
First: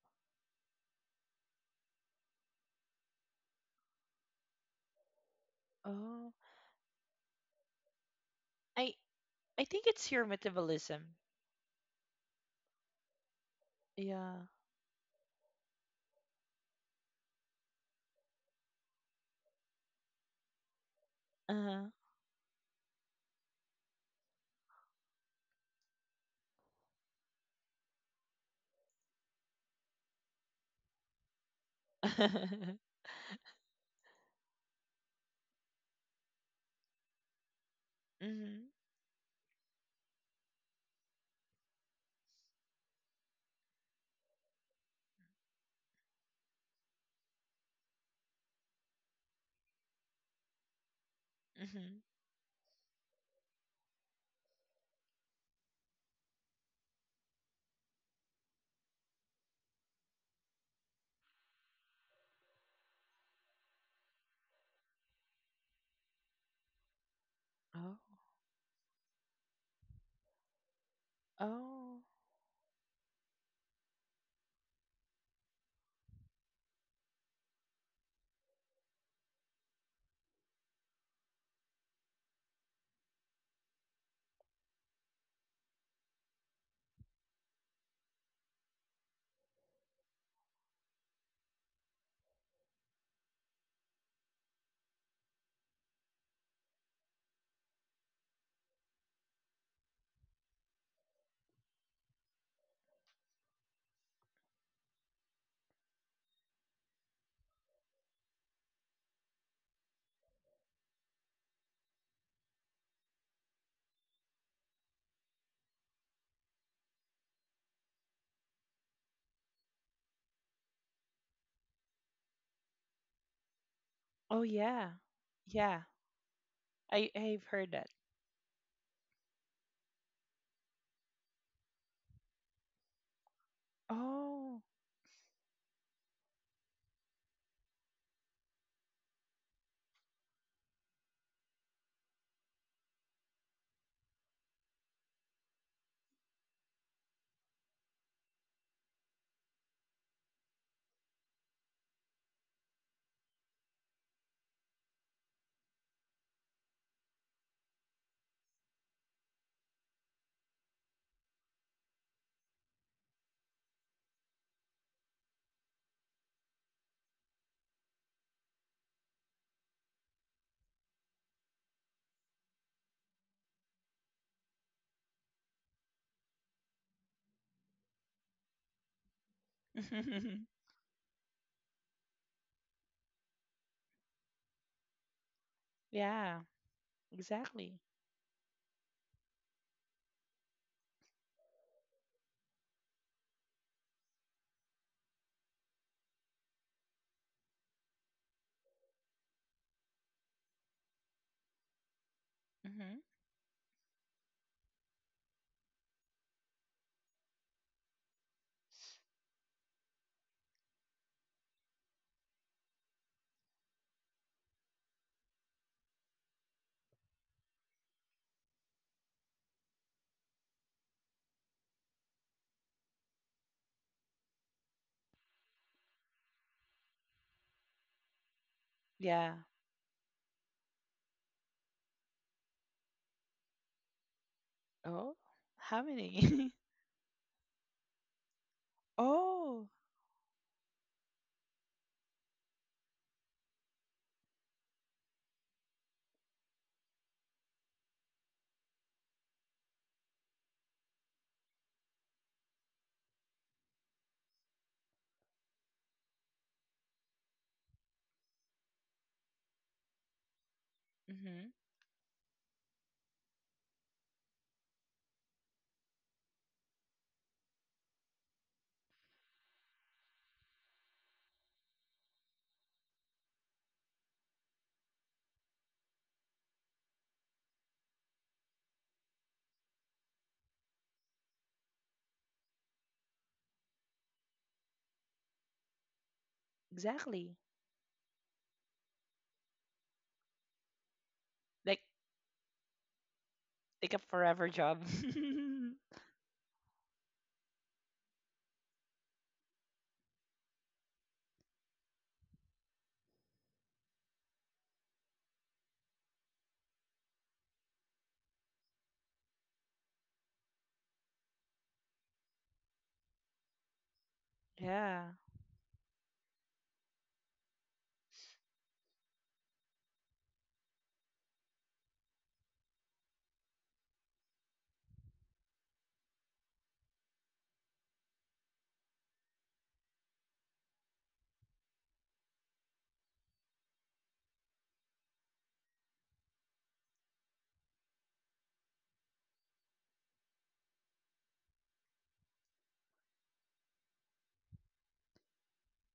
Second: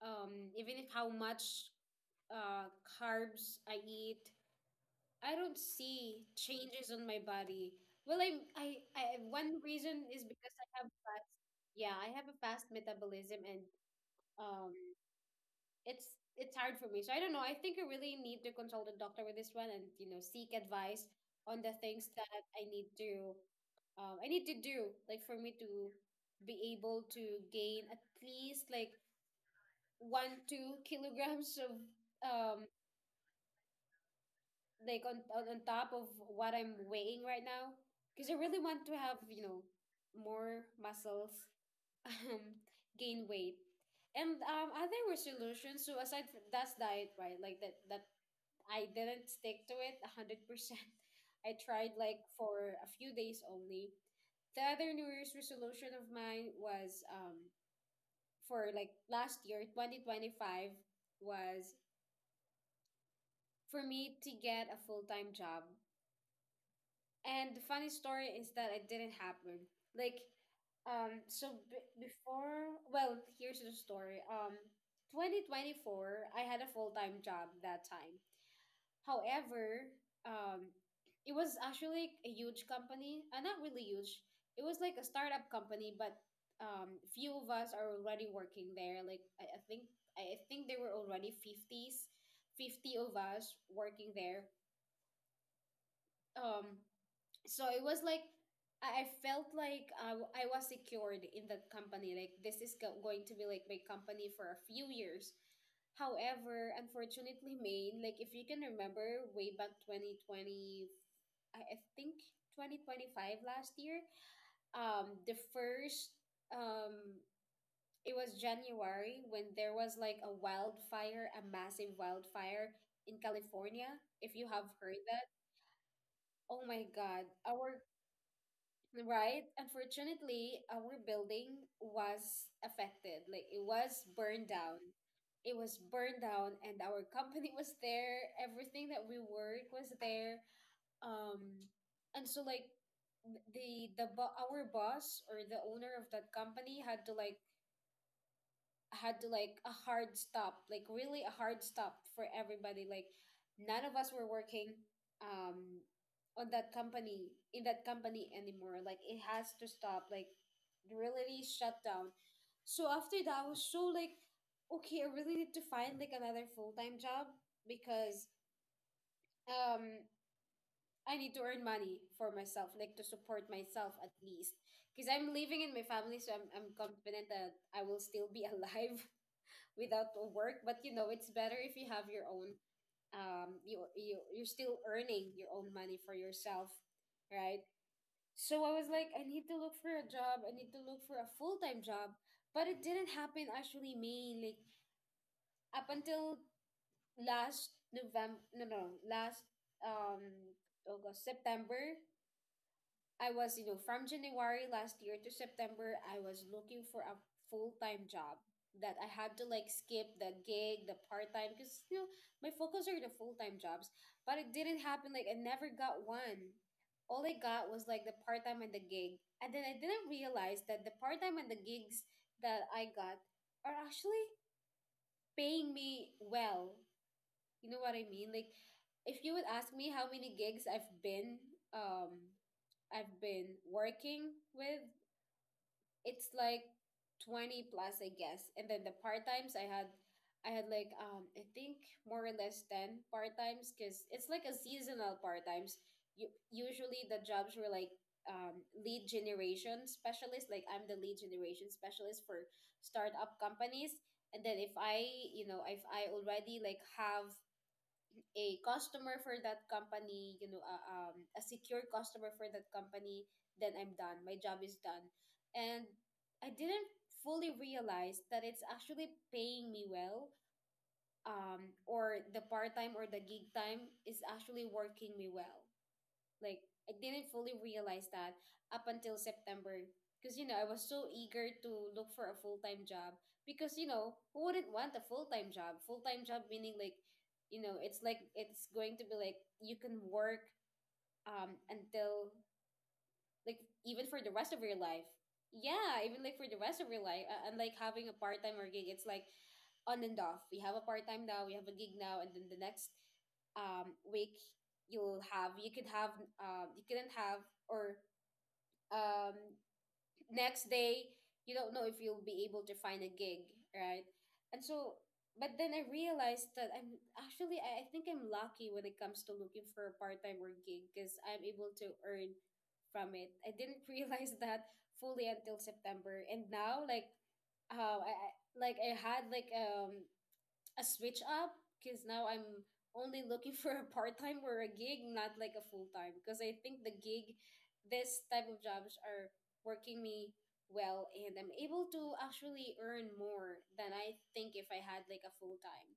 A: even if how much carbs I eat, I don't see
B: Oh.
A: changes on my body. Well,
B: I
A: I one
B: I think
A: reason
B: it's your
A: is because I have
B: metabolism.
A: fast. Yeah, I have a fast metabolism, and
B: Yeah.
A: um, it's hard for me. So I don't know. I think I really need to consult a doctor with this one, and you know, seek advice on the
B: Uh-huh.
A: things that I need to, I need to do, like for me to be able to gain at least like 1 2 kilograms of um like on on top of what I'm weighing right now because I really
B: Mm-hmm.
A: want to have, you know, more muscles, um, gain weight. And other were solutions. So aside from that's diet, right? Like that I didn't stick to it 100%. I tried
B: Mm-hmm.
A: like for a few days only. The other New Year's resolution of mine was for like last year, 2025, was for me to get a full-time job. And the funny
B: Oh.
A: story is that it didn't happen. Like, so b
B: Oh.
A: before, well, here's the story. 2024, I had a full-time job that time. However, um, it was actually a huge company, not really huge. It was like a startup company, but few of us are already working there. Like, I think I think there were already 50s, 50 of us working there. Um, so it was like I felt like I was secured in that company. Like this is going to be like my company for a few years. However, unfortunately, Maine, like if you can remember way back 2020, I think 2025 last year, the first, um, it was January when there was like a wildfire, a massive wildfire in California. If
B: Oh
A: you have
B: yeah.
A: heard that,
B: Yeah.
A: oh my God,
B: I've heard
A: our
B: that.
A: Right. Unfortunately, our building was affected. Like it was burned
B: Oh.
A: down. It was burned down, and our company was there. Everything that we work was there. Um, and so like our boss or the owner of that company had to like had like a hard stop, like really a hard stop for everybody. Like none of us were working um on that company, in that company anymore. Like it has to stop. Like really really shut down. So after that, I was so like, okay, I really need to find like another full time job because um I need to earn money for myself, like to support myself at least. Because I'm living in my family, so I'm confident that I will still be alive without a work, but you know it's better if you have your own, you, you're still earning your own money for
B: Yeah,
A: yourself, right?
B: exactly.
A: So I was like, I need to look for a job, I need to look for a full-time job, but it didn't happen actually me, like up until last november, no no last um august, september.
B: Hmm.
A: I was, you know, from January last year to September, I was looking for a full-time job, that I had to like skip the gig, the part-time, because you know, my focus are the full-time jobs. But it didn't happen. Like I never got one. All I got was like the part-time and the gig. And then I didn't realize that the part-time and the gigs that I got are actually paying me well. You know what I mean? Like if
B: Yeah.
A: you would ask me how many gigs um I've been working with,
B: Oh, how
A: it's
B: many?
A: like 20 plus, I guess. And then the part-times I
B: Oh,
A: had, I had like I think more or less 10 part-times cuz it's like a seasonal part-times. You, usually the jobs were like lead generation specialist, like I'm the lead generation specialist for startup companies. And then if you know, if I already like have a customer for that company, you know, a
B: hmm,
A: secure customer for that company, then I'm done. My job is done. And I didn't fully realize that it's actually paying me well, or the part time or the gig time is actually working me well. Like I didn't fully realize that up until September because you know I was so eager to look for a full-time job because you know who wouldn't want a full-time job? Full-time job meaning like
B: exactly.
A: you know it's like it's going to be like you can work
B: Like,
A: until like
B: take a
A: even for the
B: forever
A: rest of your
B: job.
A: life. Yeah, even like for the rest of your life, unlike having a part time or gig, it's like on and off. We have a part time now, we have a gig now, and then the next week you'll have you could have you couldn't have or um next day you don't know if you'll be able to find a gig, right. and so
B: Yeah.
A: But then I realized that I think I'm lucky when it comes to looking for a part-time or gig because I'm able to earn from it. I didn't realize that fully until September. And now, like, like I had like a switch up because now I'm only looking for a part time or a gig, not like a full time. Because I think the gig, this type of jobs are working me well, and I'm able to actually earn more than I think if I had like a full time.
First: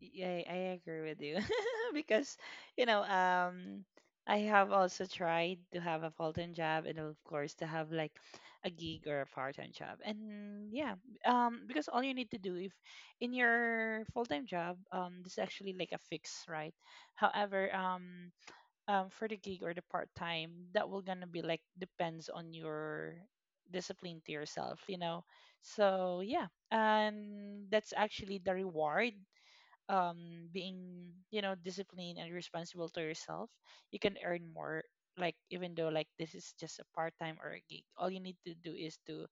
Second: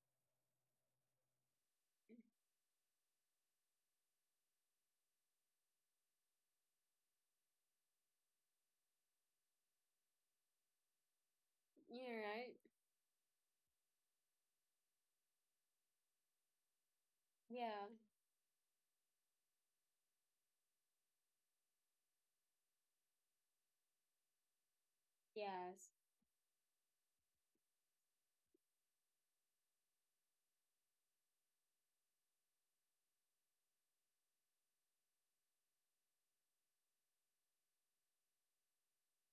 B: Yeah, I agree with you because you know I have also tried to have a full-time job and of course to have like a gig or a part-time job. And yeah, um, because all you
A: You're
B: need to
A: right.
B: do if in your full-time job this is actually like a fix, right? However,
A: Yeah.
B: um for the gig or the part-time, that will gonna be like depends on your discipline to yourself, you know.
A: Yes.
B: So yeah, and that's actually the reward, um, being, you know, disciplined and responsible to yourself, you can earn more, like even though like this is just a part-time or a gig, all you need to do is to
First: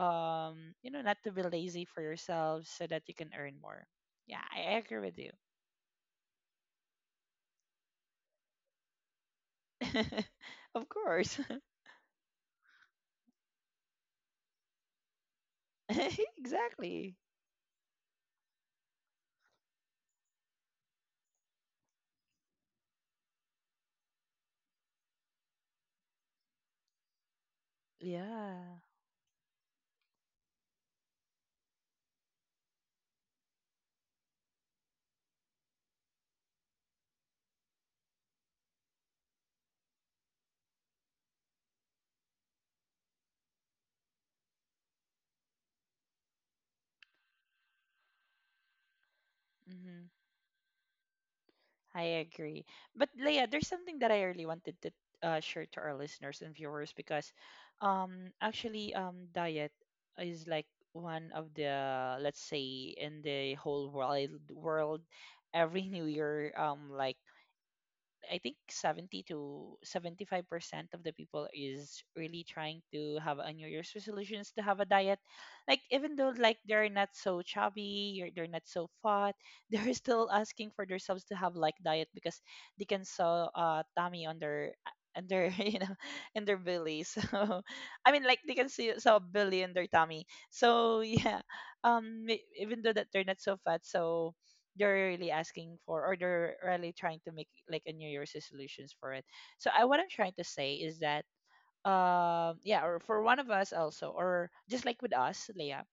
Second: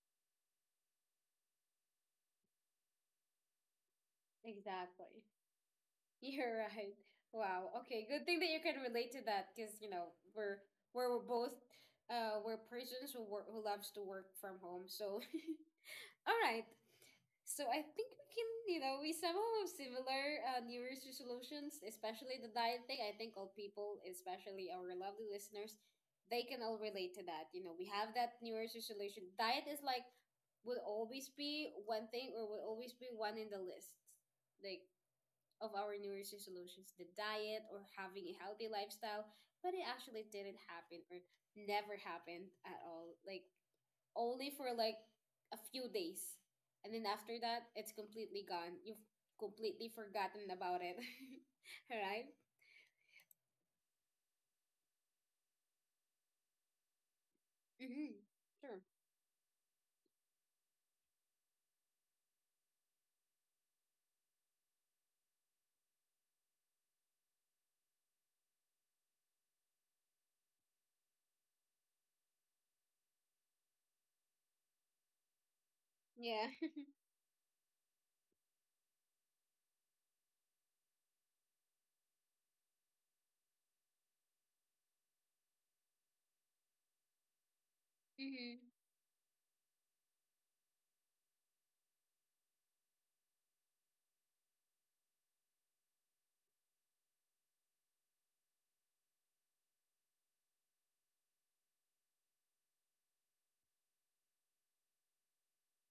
B: you know not to be lazy for yourself so that you can earn more. Yeah, I agree with
A: Exactly.
B: you.
A: You're right. Wow. Okay. Good thing that you can relate to that because you know we're
B: Of
A: we're we're
B: course.
A: both we're persons who work, who loves to work from home. So All right.
B: Exactly.
A: So I think we can, you know, we somehow have similar New Year's resolutions, especially the diet thing. I think all people, especially our lovely listeners, they can all relate to that. You know, we have that New
B: Yeah,
A: Year's resolution. Diet is like will always be one thing, or will always be one in the list, like, of our New Year's resolutions, the diet or having a healthy lifestyle. But it actually didn't happen or never happened at all. Like only for like a few days. And then after that, it's completely gone. You've completely forgotten about it.
B: I
A: Right?
B: agree. But Leia, there's something that I really wanted to share to our listeners and viewers, because
A: Mm-hmm. Sure.
B: actually diet is like one of the, let's say, in the whole world every new year, um, like I think 70 to 75% of the people is really trying to have a New Year's resolutions to have a diet. Like, even though,
A: Yeah.
B: like, they're not so chubby, or they're not so fat, they're still asking for themselves to have, like, diet because they can saw tummy on their, you know, in their belly. So, I mean, like, they can
A: Mm-hmm.
B: see saw belly in their tummy. So, yeah, even though that they're not so fat, so they're really asking for or they're really trying to make like a new year's resolutions for it. So what I'm trying to say is that yeah, or for one of us also, or just like with us, Leah,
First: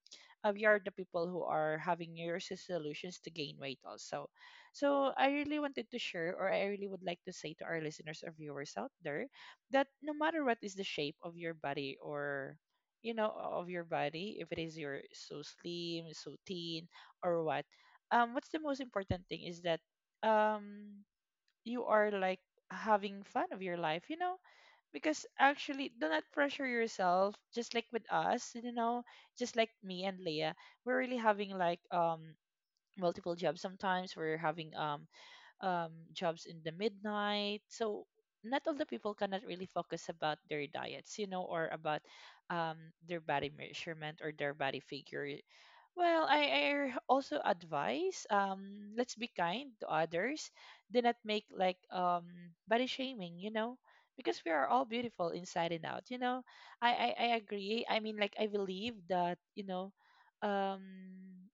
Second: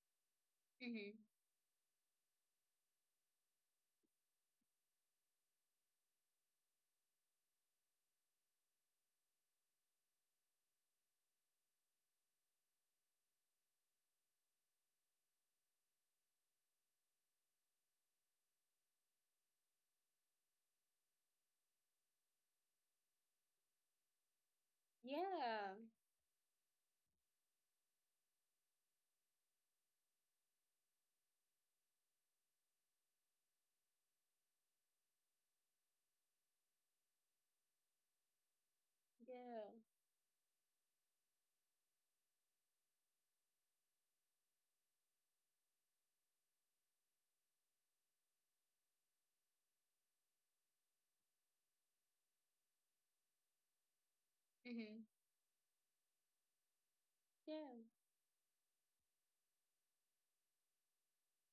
B: we are the
A: Mm-hmm.
B: people who are having new year's resolutions to gain weight also. So I really wanted to share, or I really would like to say to our listeners or viewers out there, that no matter what is the shape of your body, or of your body, if it is you're so slim, so thin, or what, what's the most important thing is that um you are, like, having fun of your life. Because
A: Yeah.
B: actually, do not pressure yourself, just like with us, you know, just like me and Leah. We're really having like, multiple jobs. Sometimes we're having jobs in the midnight. So not all the people cannot really
A: Yeah.
B: focus about their diets, you know, or about um, their body measurement or their body figure. Well, I also advise, let's be kind to others. Do not make like, body shaming, you know, because we are all
A: Mm-hmm.
B: beautiful inside and out. You know, I agree.
A: Yeah.
B: I mean, like, I believe that, you know, um,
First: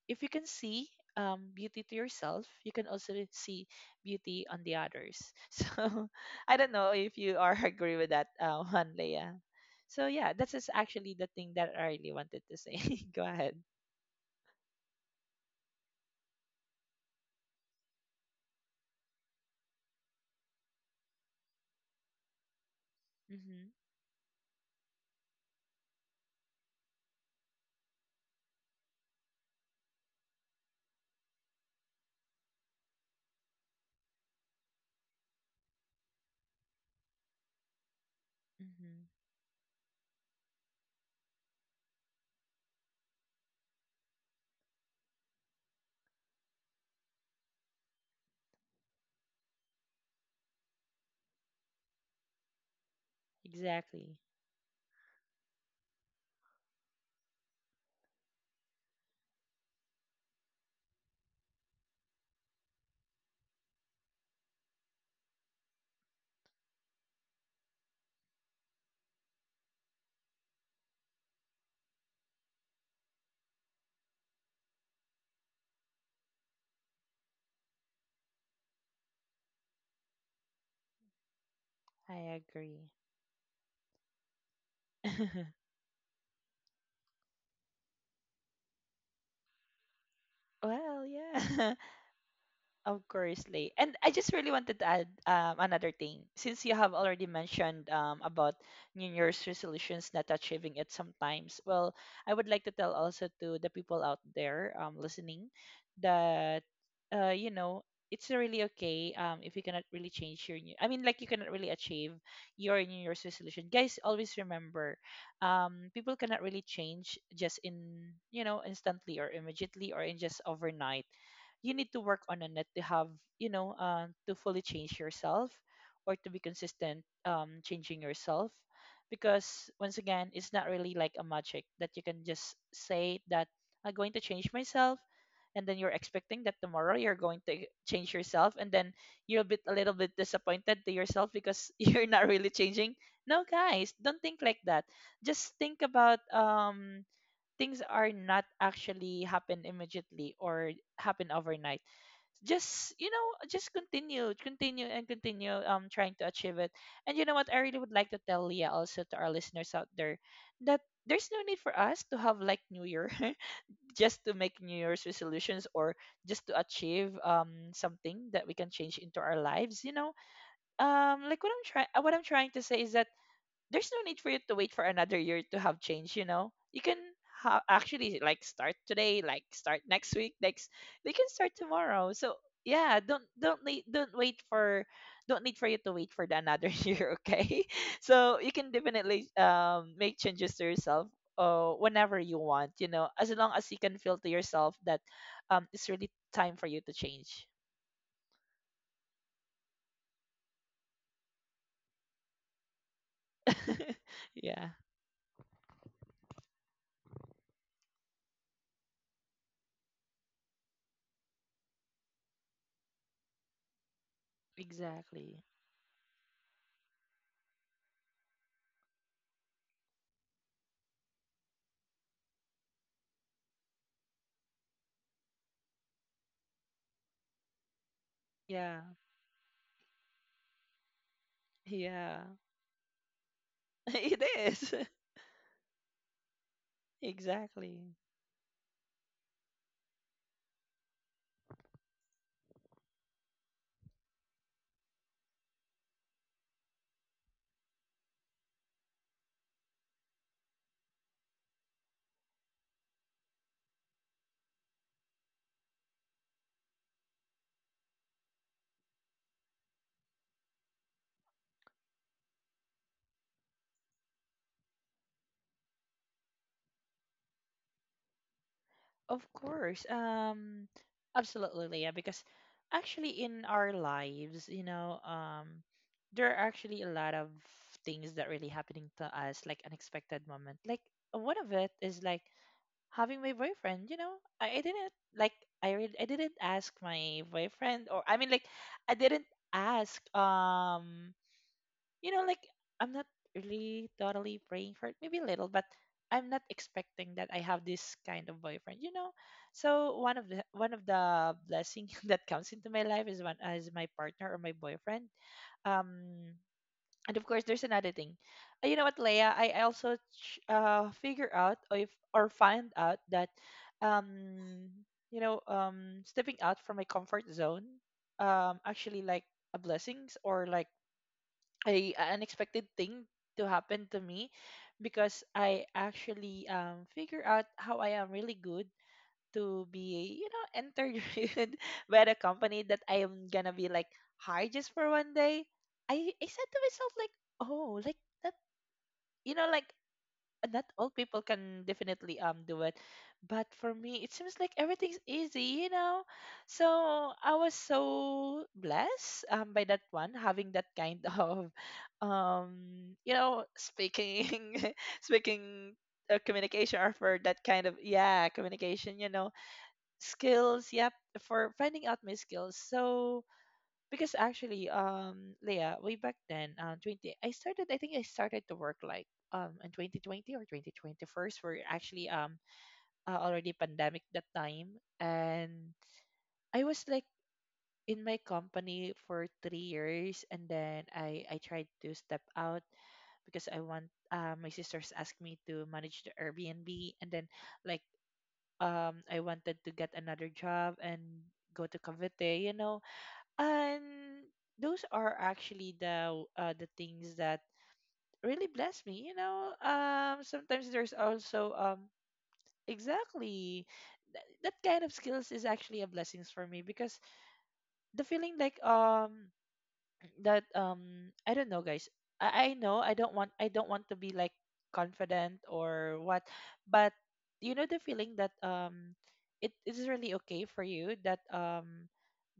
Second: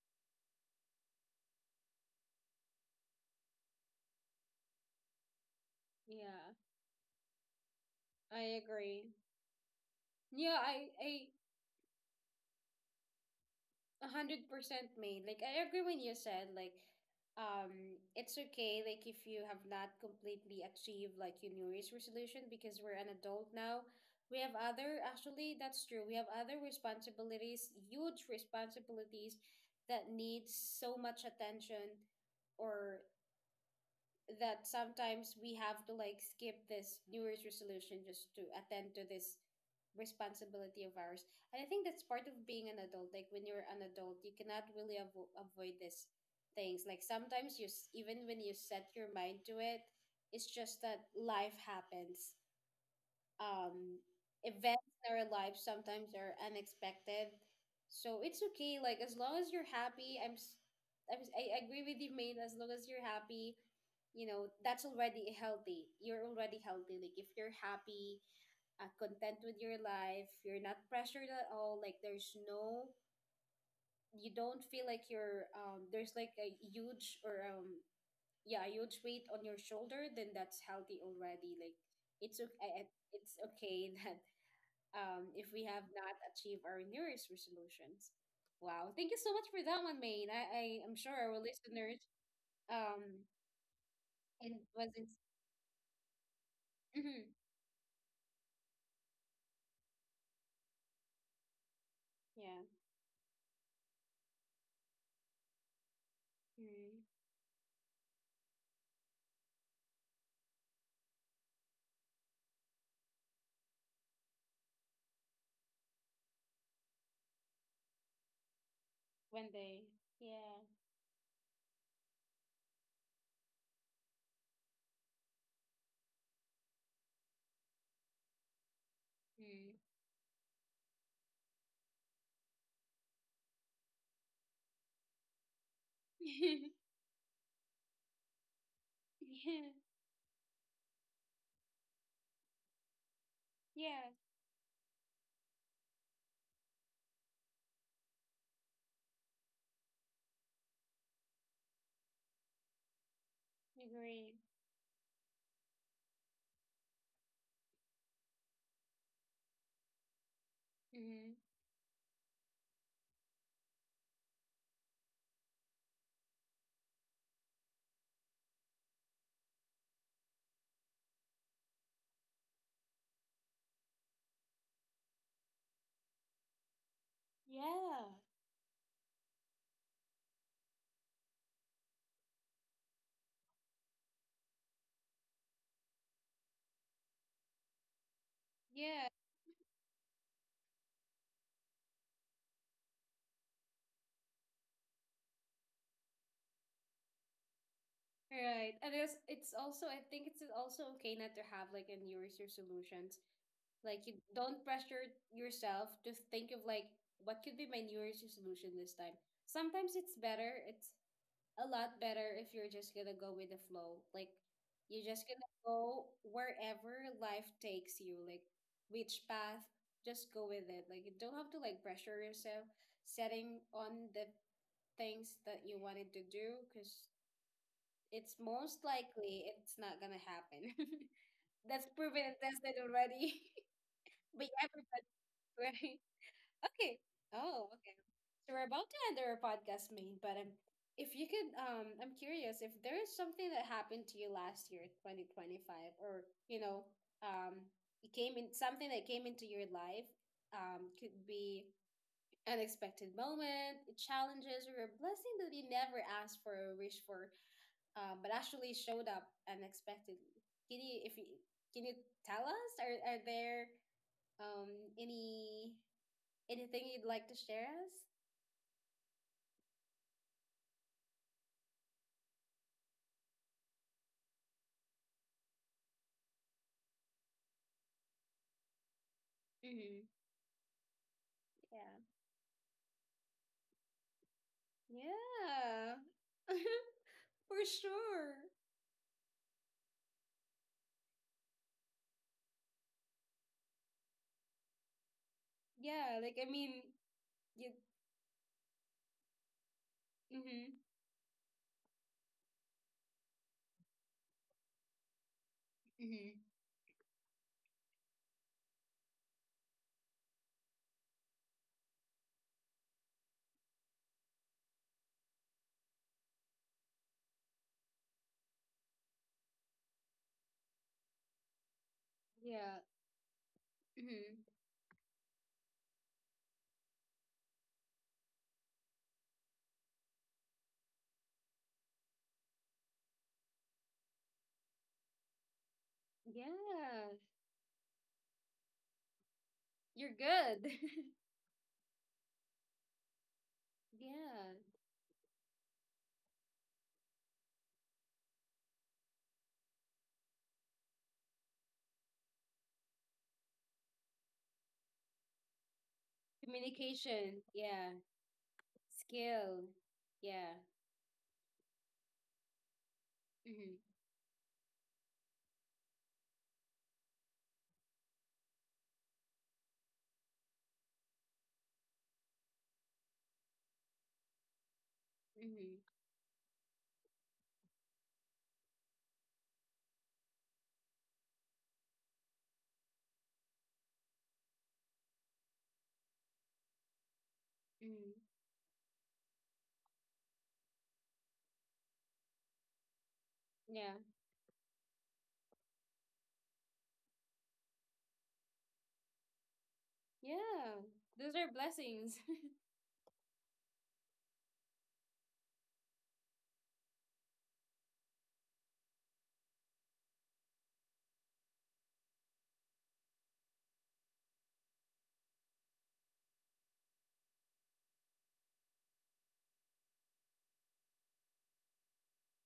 B: if you can see, beauty to yourself, you can also see beauty on the others. So
A: Yeah.
B: I don't know if you are agree with that
A: I
B: one,
A: agree.
B: Leia. So yeah, this
A: Yeah,
B: is actually the
A: I
B: thing that I really wanted to say. Go ahead.
A: 100% made. Like I agree when you said like it's okay like if you have not completely achieved like your New Year's resolution because we're an adult
B: Mm-hmm.
A: now. We have other, actually that's true. We have other responsibilities, huge responsibilities that need so much attention, or that sometimes we have to like skip this New Year's resolution just to attend to
B: Mm-hmm.
A: this responsibility of ours. And I think that's part of being an adult. Like when you're an adult, you cannot really avoid this things. Like sometimes even when you set your mind to it, it's just that life happens, um,
B: Exactly.
A: events in our lives sometimes are unexpected. So it's okay. Like, as long as you're happy, I agree with you, mate. As long as you're happy, you know that's already healthy. You're already healthy. Like if you're happy, content with your life, you're not pressured at all. Like there's no, you don't feel like you're. There's like a huge or yeah, a huge weight on your shoulder. Then that's healthy already. Like
B: I
A: it's okay.
B: agree.
A: It's okay that if we have not achieved our New Year's resolutions. Wow. Thank you so much for that one, Maine. I am
B: Well,
A: sure our
B: yeah.
A: listeners
B: Of
A: um
B: course, Lay. And I just really
A: it
B: wanted to
A: was
B: add,
A: ins-
B: another thing. Since you have already
A: Mhm.
B: mentioned, about New Year's resolutions not achieving it sometimes, well, I would
A: Yeah.
B: like to tell also to the people out there, listening that,
A: Mm.
B: you know, it's really okay, if you cannot really change your new. I mean, like, you cannot really achieve your New Year's resolution. Guys, always remember, people cannot really change just in, you know, instantly or
A: When they
B: immediately or in just
A: yeah.
B: overnight. You need to work on it to have, you know, to fully change yourself, or to be consistent, changing yourself. Because
A: Mm.
B: once again, it's not really like a magic that you can just say that I'm going to change myself, and then you're expecting that tomorrow you're going to change yourself, and then you're
A: Yeah.
B: a little bit disappointed to yourself because you're not really changing. No, guys,
A: Yeah.
B: don't think like that. Just think about, things are not actually happen immediately, or happen overnight. Just, you know, just continue
A: Agree.
B: continue and continue, trying to achieve it. And you know what, I really would like to tell Leah, also to our listeners out there, that there's
A: Mm-hmm.
B: no need for us to have like new year just to make new year's resolutions, or just to achieve, something that we can change into our lives, you know. Like what I'm trying to say is that there's no need for you to wait for another year to have change. You know, you can
A: Yeah.
B: actually, like, start today. Like, start next week, next they can start tomorrow. So yeah, don't need for you to wait for the another year, okay. So you can
A: Yeah.
B: definitely, make changes to yourself whenever you want. You know, as long as you can feel to yourself that, it's really time for you to change.
A: Right. And it's also, I think it's also okay not to have like a New Year's resolutions. Like you don't
B: Yeah.
A: pressure yourself to think of like what could be my New Year's resolution this time. Sometimes it's better. It's a lot better if you're just gonna go with the flow. Like you're just
B: Exactly.
A: gonna go wherever life takes you. Like which path, just go with it. Like you don't have to like pressure yourself setting on the things that you wanted to do because it's
B: Yeah.
A: most likely it's not gonna happen. That's
B: Yeah.
A: proven and tested already
B: It
A: by
B: is.
A: everybody. Right? Okay. Oh,
B: Exactly.
A: okay. So we're about to end our podcast, mate. But if you could, I'm curious if there is something that happened to you last year, 2025, or you know, um, it came in something that came into your life, could be unexpected moment, challenges, or a blessing that you never asked for or wished for, but actually showed up unexpectedly. Can you, if you, can you tell us? Are there um any anything you'd like to share us?
B: Of course. Absolutely, Leah, because actually in our lives, you know, there are actually a lot of things that really happening to us, like
A: Hmm.
B: unexpected moment. Like one of it
A: Yeah.
B: is like having my boyfriend, you know. I didn't like,
A: Yeah.
B: I didn't ask my
A: For
B: boyfriend, or I mean
A: sure.
B: like, I didn't ask, you know, like, I'm not really totally praying for it, maybe a little, but
A: Yeah,
B: I'm
A: like
B: not
A: I mean,
B: expecting that I have
A: you
B: this kind of boyfriend, you know. So
A: mm-hmm.
B: one of the blessing that comes into my life is one as my partner or my boyfriend. Um,
A: Mm-hmm.
B: and of course, there's another thing. You know what, Leia? I also figure out, or if or find out that, um you know, stepping out from my comfort zone, actually like a blessings, or like a unexpected
A: Yeah.
B: thing to happen to me.
A: Mm-hmm.
B: Because I actually, figure out how I am really good to be, you know, entered by the company that I am gonna be like hired just for 1 day. I said to myself
A: Yeah.
B: like, oh, like that, you know, like,
A: You're
B: not
A: good.
B: all people can definitely, do it, but for me
A: Yeah.
B: it seems like everything's easy, you know. So I was so blessed, by that one, having that kind of, you know, speaking speaking, communication, or for
A: Communication.
B: that kind of,
A: Yeah.
B: yeah, communication, you know,
A: Skill. Yeah.
B: skills, yep, for finding out my skills. So
A: Mm-hmm.
B: because actually, Leah, way back then, 20, I started to work like, in 2020 or 2021st. We're actually, already pandemic that time, and
A: Mm-hmm.
B: I was like in my company for 3 years, and then I tried to step out because I want, my sisters asked me to manage the Airbnb. And then, like,
A: Hmm.
B: I wanted to get another job and go to Cavite, you know. And
A: Yeah.
B: those are actually the, the things that really bless me, you know. Sometimes
A: Yeah.
B: there's
A: Those are
B: also,
A: blessings.
B: exactly, that kind of skills is actually a blessings for me, because the feeling like, that, I don't know, guys. I know, I don't want to be like confident or what, but you know, the feeling that, it is really okay for you that,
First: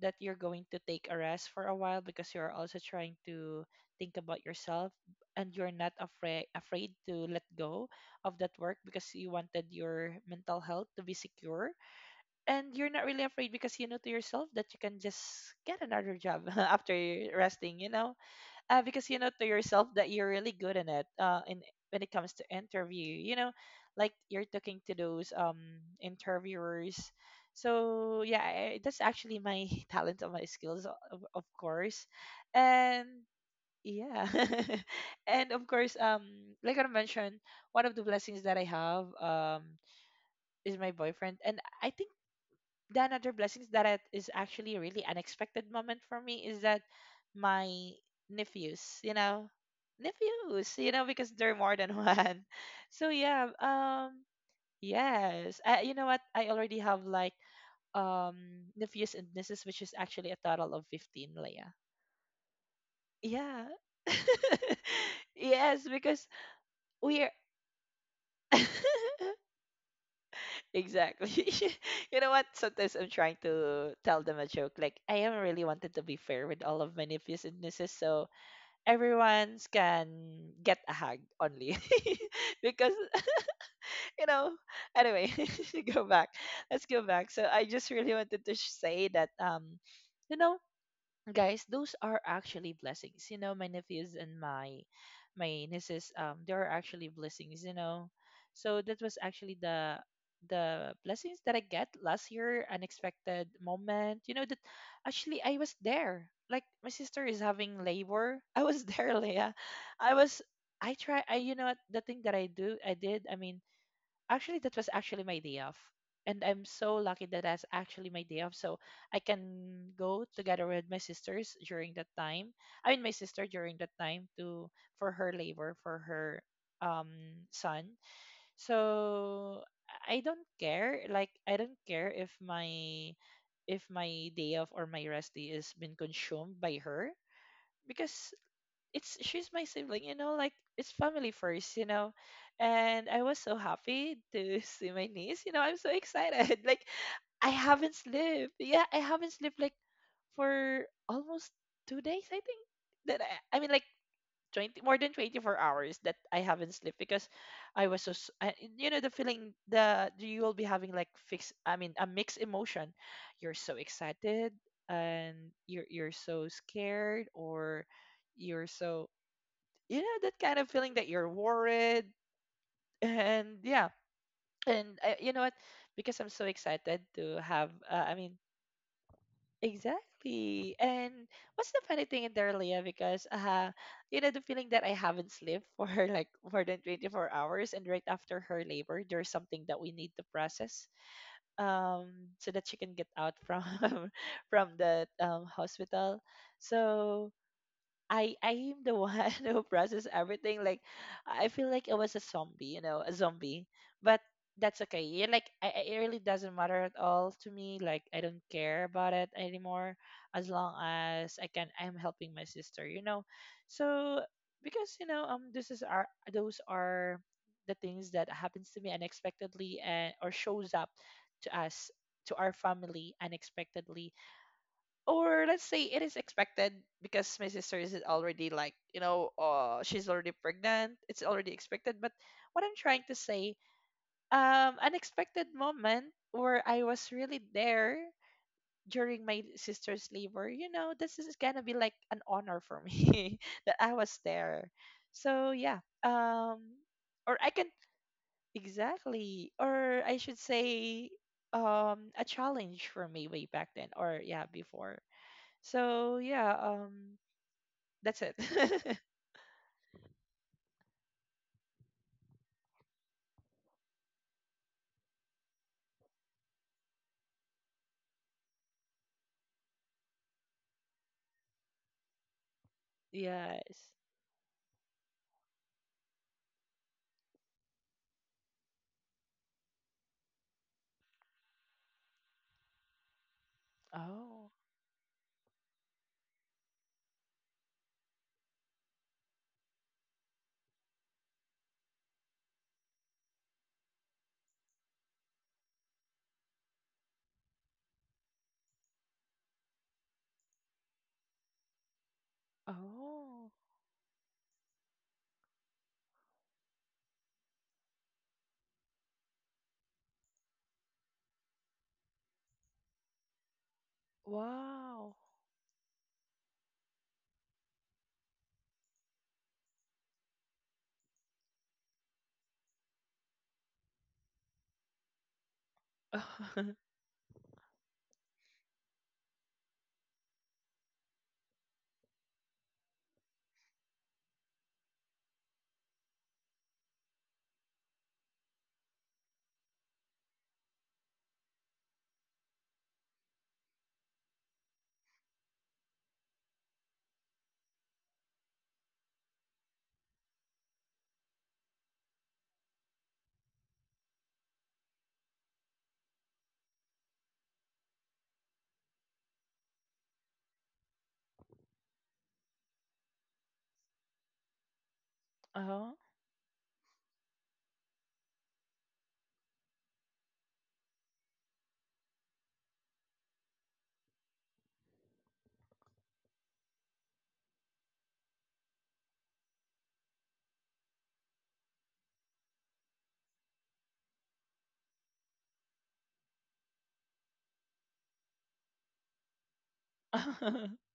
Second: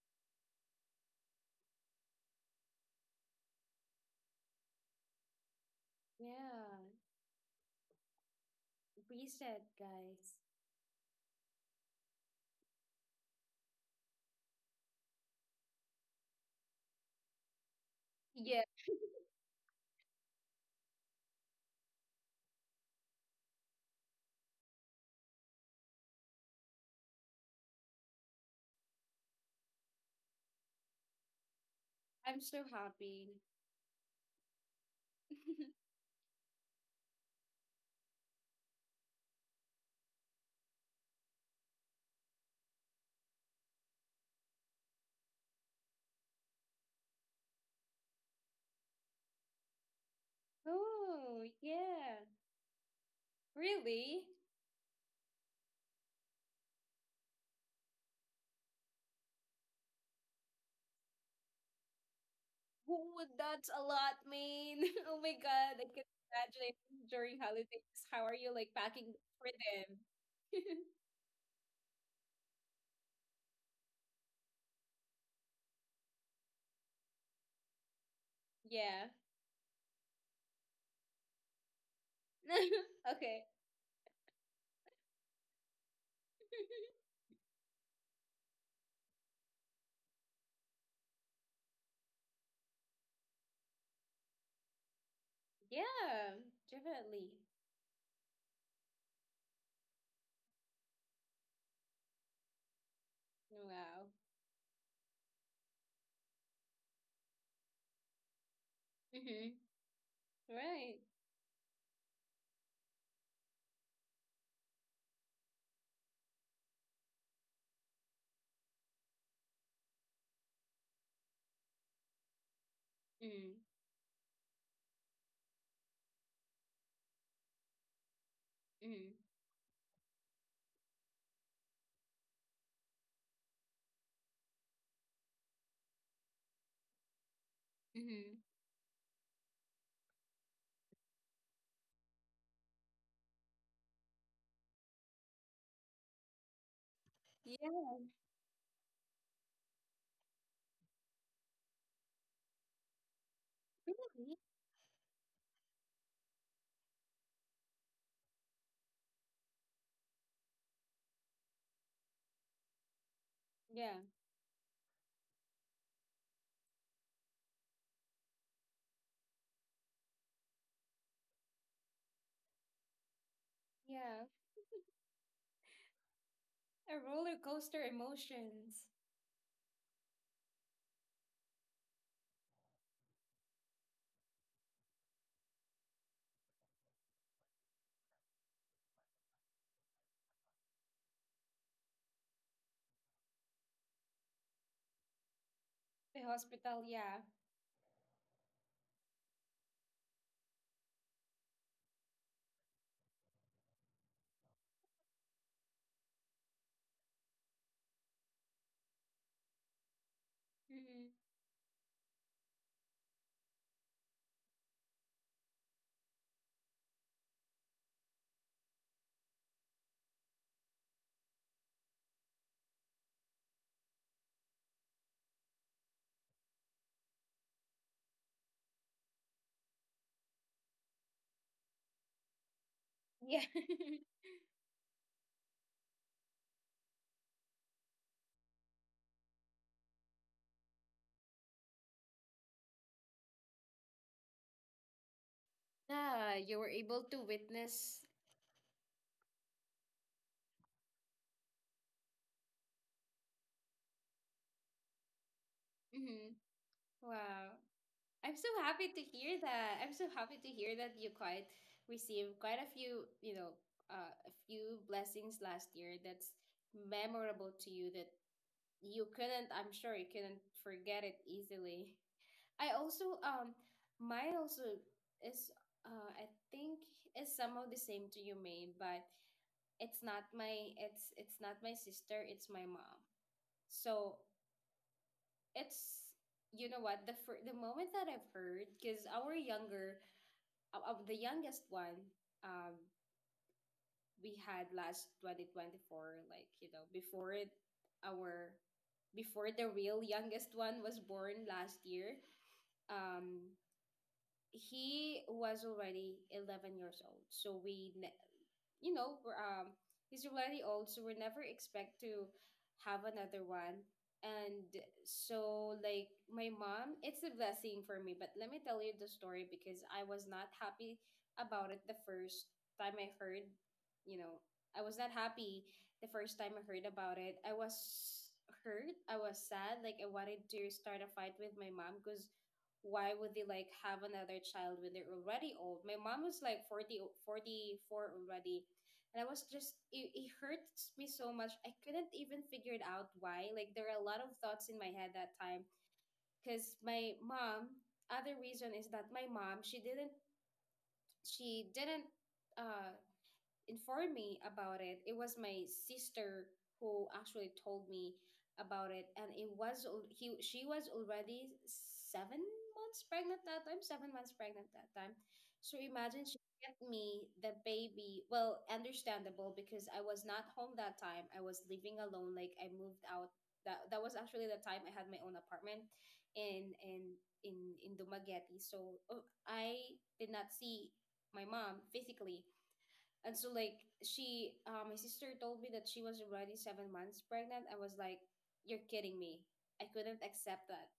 B: that you're going to take a rest for a while because you're also trying to think about yourself, and you're not afraid
A: Yeah.
B: afraid to let go of that work because you
A: Reset,
B: wanted your
A: guys.
B: mental health to be secure. And you're not really afraid because you know to yourself that you can just get another job after you're resting, you know.
A: Yeah.
B: Because you know to yourself that you're really good in it, in when it comes to interview, you know, like you're talking to those, interviewers. So yeah, that's actually my talent and my skills, of course.
A: I'm so
B: And
A: happy.
B: yeah. And of course, like I mentioned, one of the blessings that I have, is my boyfriend. And I think then other blessings, that it is actually a really unexpected moment for me, is that my nephews, you know, because
A: Oh,
B: they're more than
A: yeah.
B: one. So yeah,
A: Really?
B: yes, you know what? I already have like, um nephews and nieces, which is actually a total of 15, Leia.
A: Who would that
B: Yeah.
A: a lot, mean? Oh my god,
B: Yes,
A: I can
B: because
A: imagine
B: we are.
A: during holidays. How are you like packing for them?
B: Exactly. You know what? Sometimes I'm trying to tell them a joke. Like, I am really wanted to be fair with all of my nephews and nieces, so
A: Yeah.
B: everyone's can get a hug only. Because
A: Okay.
B: you know, anyway, go back. Let's go back. So I just really wanted to say that, you know, guys, those are actually blessings. You know, my nephews and my nieces,
A: Yeah,
B: they are actually
A: definitely.
B: blessings, you know. So that was actually the blessings that I get last year. Unexpected
A: Wow.
B: moment, you know, that actually I was there, like my sister is having labor. I was there,
A: Mm-hmm.
B: Leah. I was,
A: Right.
B: I try I you know what, the thing that I did, I mean, actually that was actually my day off, and I'm so lucky that that's actually my day off. So I can go together with my sisters during that time. I mean, my sister
A: Mm-hmm.
B: during that time, to, for her labor, for her, um son.
A: Mm-hmm.
B: So I don't care, like, I don't care if my, if my day off or my rest day is been consumed by her. Because
A: Mm-hmm.
B: it's, she's my sibling, you know, like it's family first, you know. And I was so happy to see my niece, you know, I'm so excited. Like, I
A: Yeah,
B: haven't slept. Yeah, I haven't slept like for almost 2 days, I think. I mean like
A: really.
B: 20, more than 24 hours that I haven't slept because I was so s- I, you know, the feeling the you will be having, like, fixed I mean a mixed emotion. You're so
A: Yeah.
B: excited and you're so scared, or you're so, you know, that kind of feeling that you're worried and yeah.
A: Yeah.
B: And you know what, because I'm so
A: A
B: excited
A: roller
B: to have,
A: coaster emotions.
B: exactly, and what's the funny thing in there, Leah? Because you know, the feeling that I haven't slept for like more than 24 hours, and right after her labor, there's something that we need to process, um so that she can get out from from the
A: The
B: hospital.
A: hospital, yeah.
B: So I am the one who process everything. Like, I feel like I was a zombie, you know, a zombie. But that's okay. Yeah, like it really doesn't matter at all to me. Like, I don't care about it anymore, as long
A: Mm-hmm.
B: as I can. I'm helping my sister, you know. So because you know, this is our, those are the things that happens to me unexpectedly, and or shows up to us, to our family unexpectedly, or let's say it is expected, because my sister is already, like, you know, she's already pregnant, it's already expected. But what I'm trying to
A: Yeah.
B: say, unexpected moment where I was really there during my sister's labor. You know, this is gonna be like an honor for me that I was there. So yeah.
A: Yeah, you
B: um
A: were able to
B: or I can,
A: witness.
B: exactly, or I should say, a challenge for me way back then, or yeah, before. So
A: Mm-hmm.
B: yeah,
A: Wow.
B: that's
A: I'm
B: it.
A: so happy to hear that. I'm so happy to hear that you quite received quite a few, you know, a few blessings last year that's memorable to you that you couldn't, I'm sure you couldn't forget it easily. I also,
B: Yes.
A: mine also is, I think is somehow the same to you, Maine, but it's not my sister, it's my mom. So
B: Oh.
A: it's, you know what, the moment that I've heard, because our younger, of the youngest one um, we had last 2024, like, you know, before it, our, before the real youngest one was born last year, um
B: Oh.
A: he was already 11 years old, so you know we're, um, he's already old so we never expect to have another one. And
B: Wow.
A: so like my mom, it's a blessing for me, but let me tell you the story because I was not happy about it the first time I heard. You know, I was not happy the first time I heard about it. I was hurt, I was sad. Like I wanted to start a fight with my mom because why would they like have another child when they're already old? My mom was like 44 already. And I was just, it hurts me so much. I couldn't even figure it out why. Like, there are a lot of thoughts in my head that time. Because my mom, other reason is that my mom, she didn't, uh, informed me about it. It was my sister who actually told me about it, and it was al- he she was already 7 months pregnant that time, 7 months pregnant that time. So
B: Oh.
A: imagine she get me the baby. Well, understandable because I was not home that time. I was living alone. Like I moved out. That was actually the time I had my own apartment in in in Dumaguete. So I did not see my mom physically. And so like she, my sister told me that she was already 7 months pregnant. I was like, "You're kidding me! I couldn't accept
B: Huh.
A: that."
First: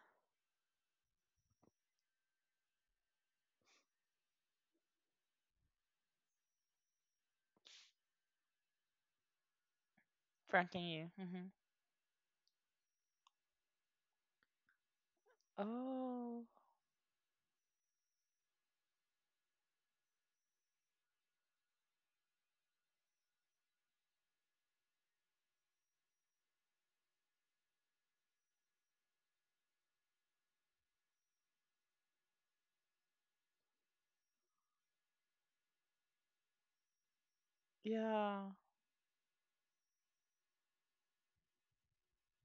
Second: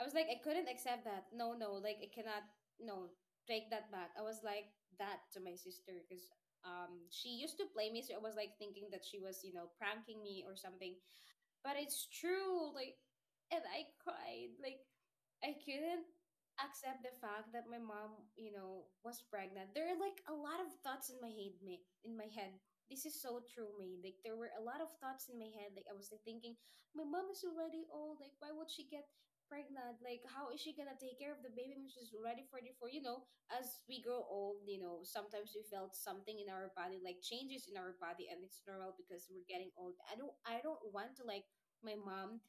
A: I was like, "I couldn't accept that. No, no, like I cannot. No, take that back." I was like that to my sister because she used to play me, so I was like thinking that she was, you know, pranking me or
B: Pranking
A: something.
B: you. Hmm.
A: But it's true. Like, and I cried. Like, I couldn't
B: Oh.
A: accept the fact that my mom, you know, was pregnant. There are like a lot of thoughts in my head, in my head. This is so true me. Like there were a lot of thoughts in my head. Like I was like thinking, my mom is already old. Like why would she get pregnant? Like, how is she gonna take care of the baby when she's already 44? You know, as we grow old, you know, sometimes we felt something in our body, like changes in our body, and
B: Yeah.
A: it's normal because we're getting old. I don't want to like my mom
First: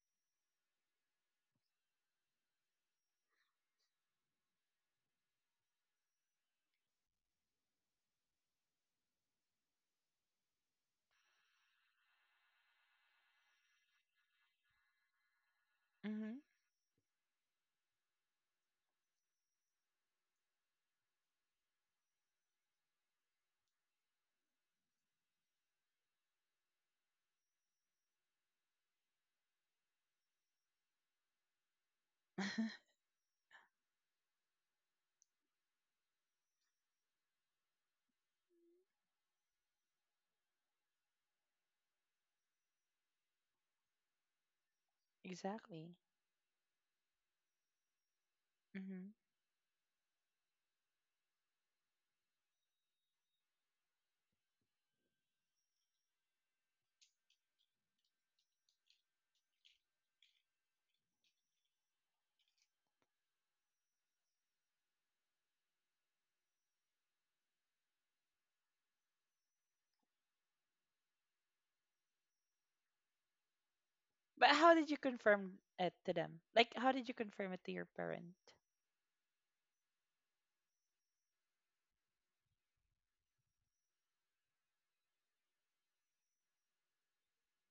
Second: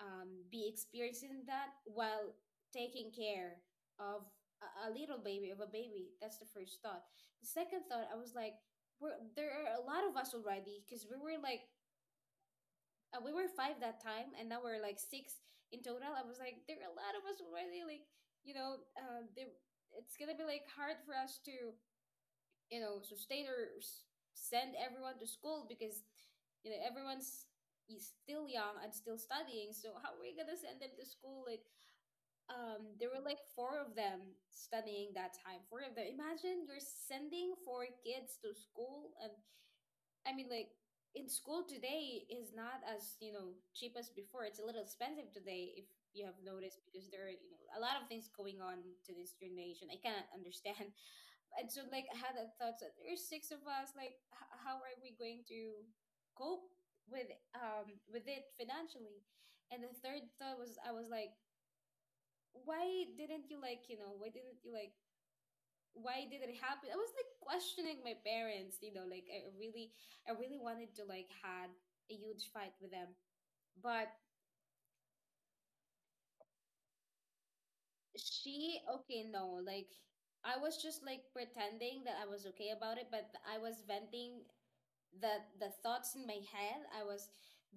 A: be experiencing that while taking care of a little baby, of a baby. That's the first thought. The second thought, I was like, there are a lot of us already because we were like we were five that time, and now we're like six in total. I
B: Hmm.
A: was like there are a lot of us already. Like, you know, it's gonna be like hard for us to, you know, sustainers, send everyone to school because you know everyone's is still young and still studying, so how are we gonna send them to school? Like, there were like four of them studying that time, four of them. Imagine you're sending four kids to school. And i mean like in school today is not as, you know, cheap as before. It's a little expensive today, if
B: Exactly.
A: you have noticed, because there are, you know, a lot of things going on to
B: Hmm.
A: this generation I cannot understand. And so like I had that thought that there's six of us. Like, how are we going to cope with with it financially? And the third thought was, I was like, why didn't you like, why did it happen? I was like questioning my parents. You know, like I really wanted to like had a huge fight with them, but
B: But how did you confirm it to them? Like, how did you confirm it to your parent?
A: she okay no like I was just like pretending that I was okay about it, but I was venting the thoughts in my head. I was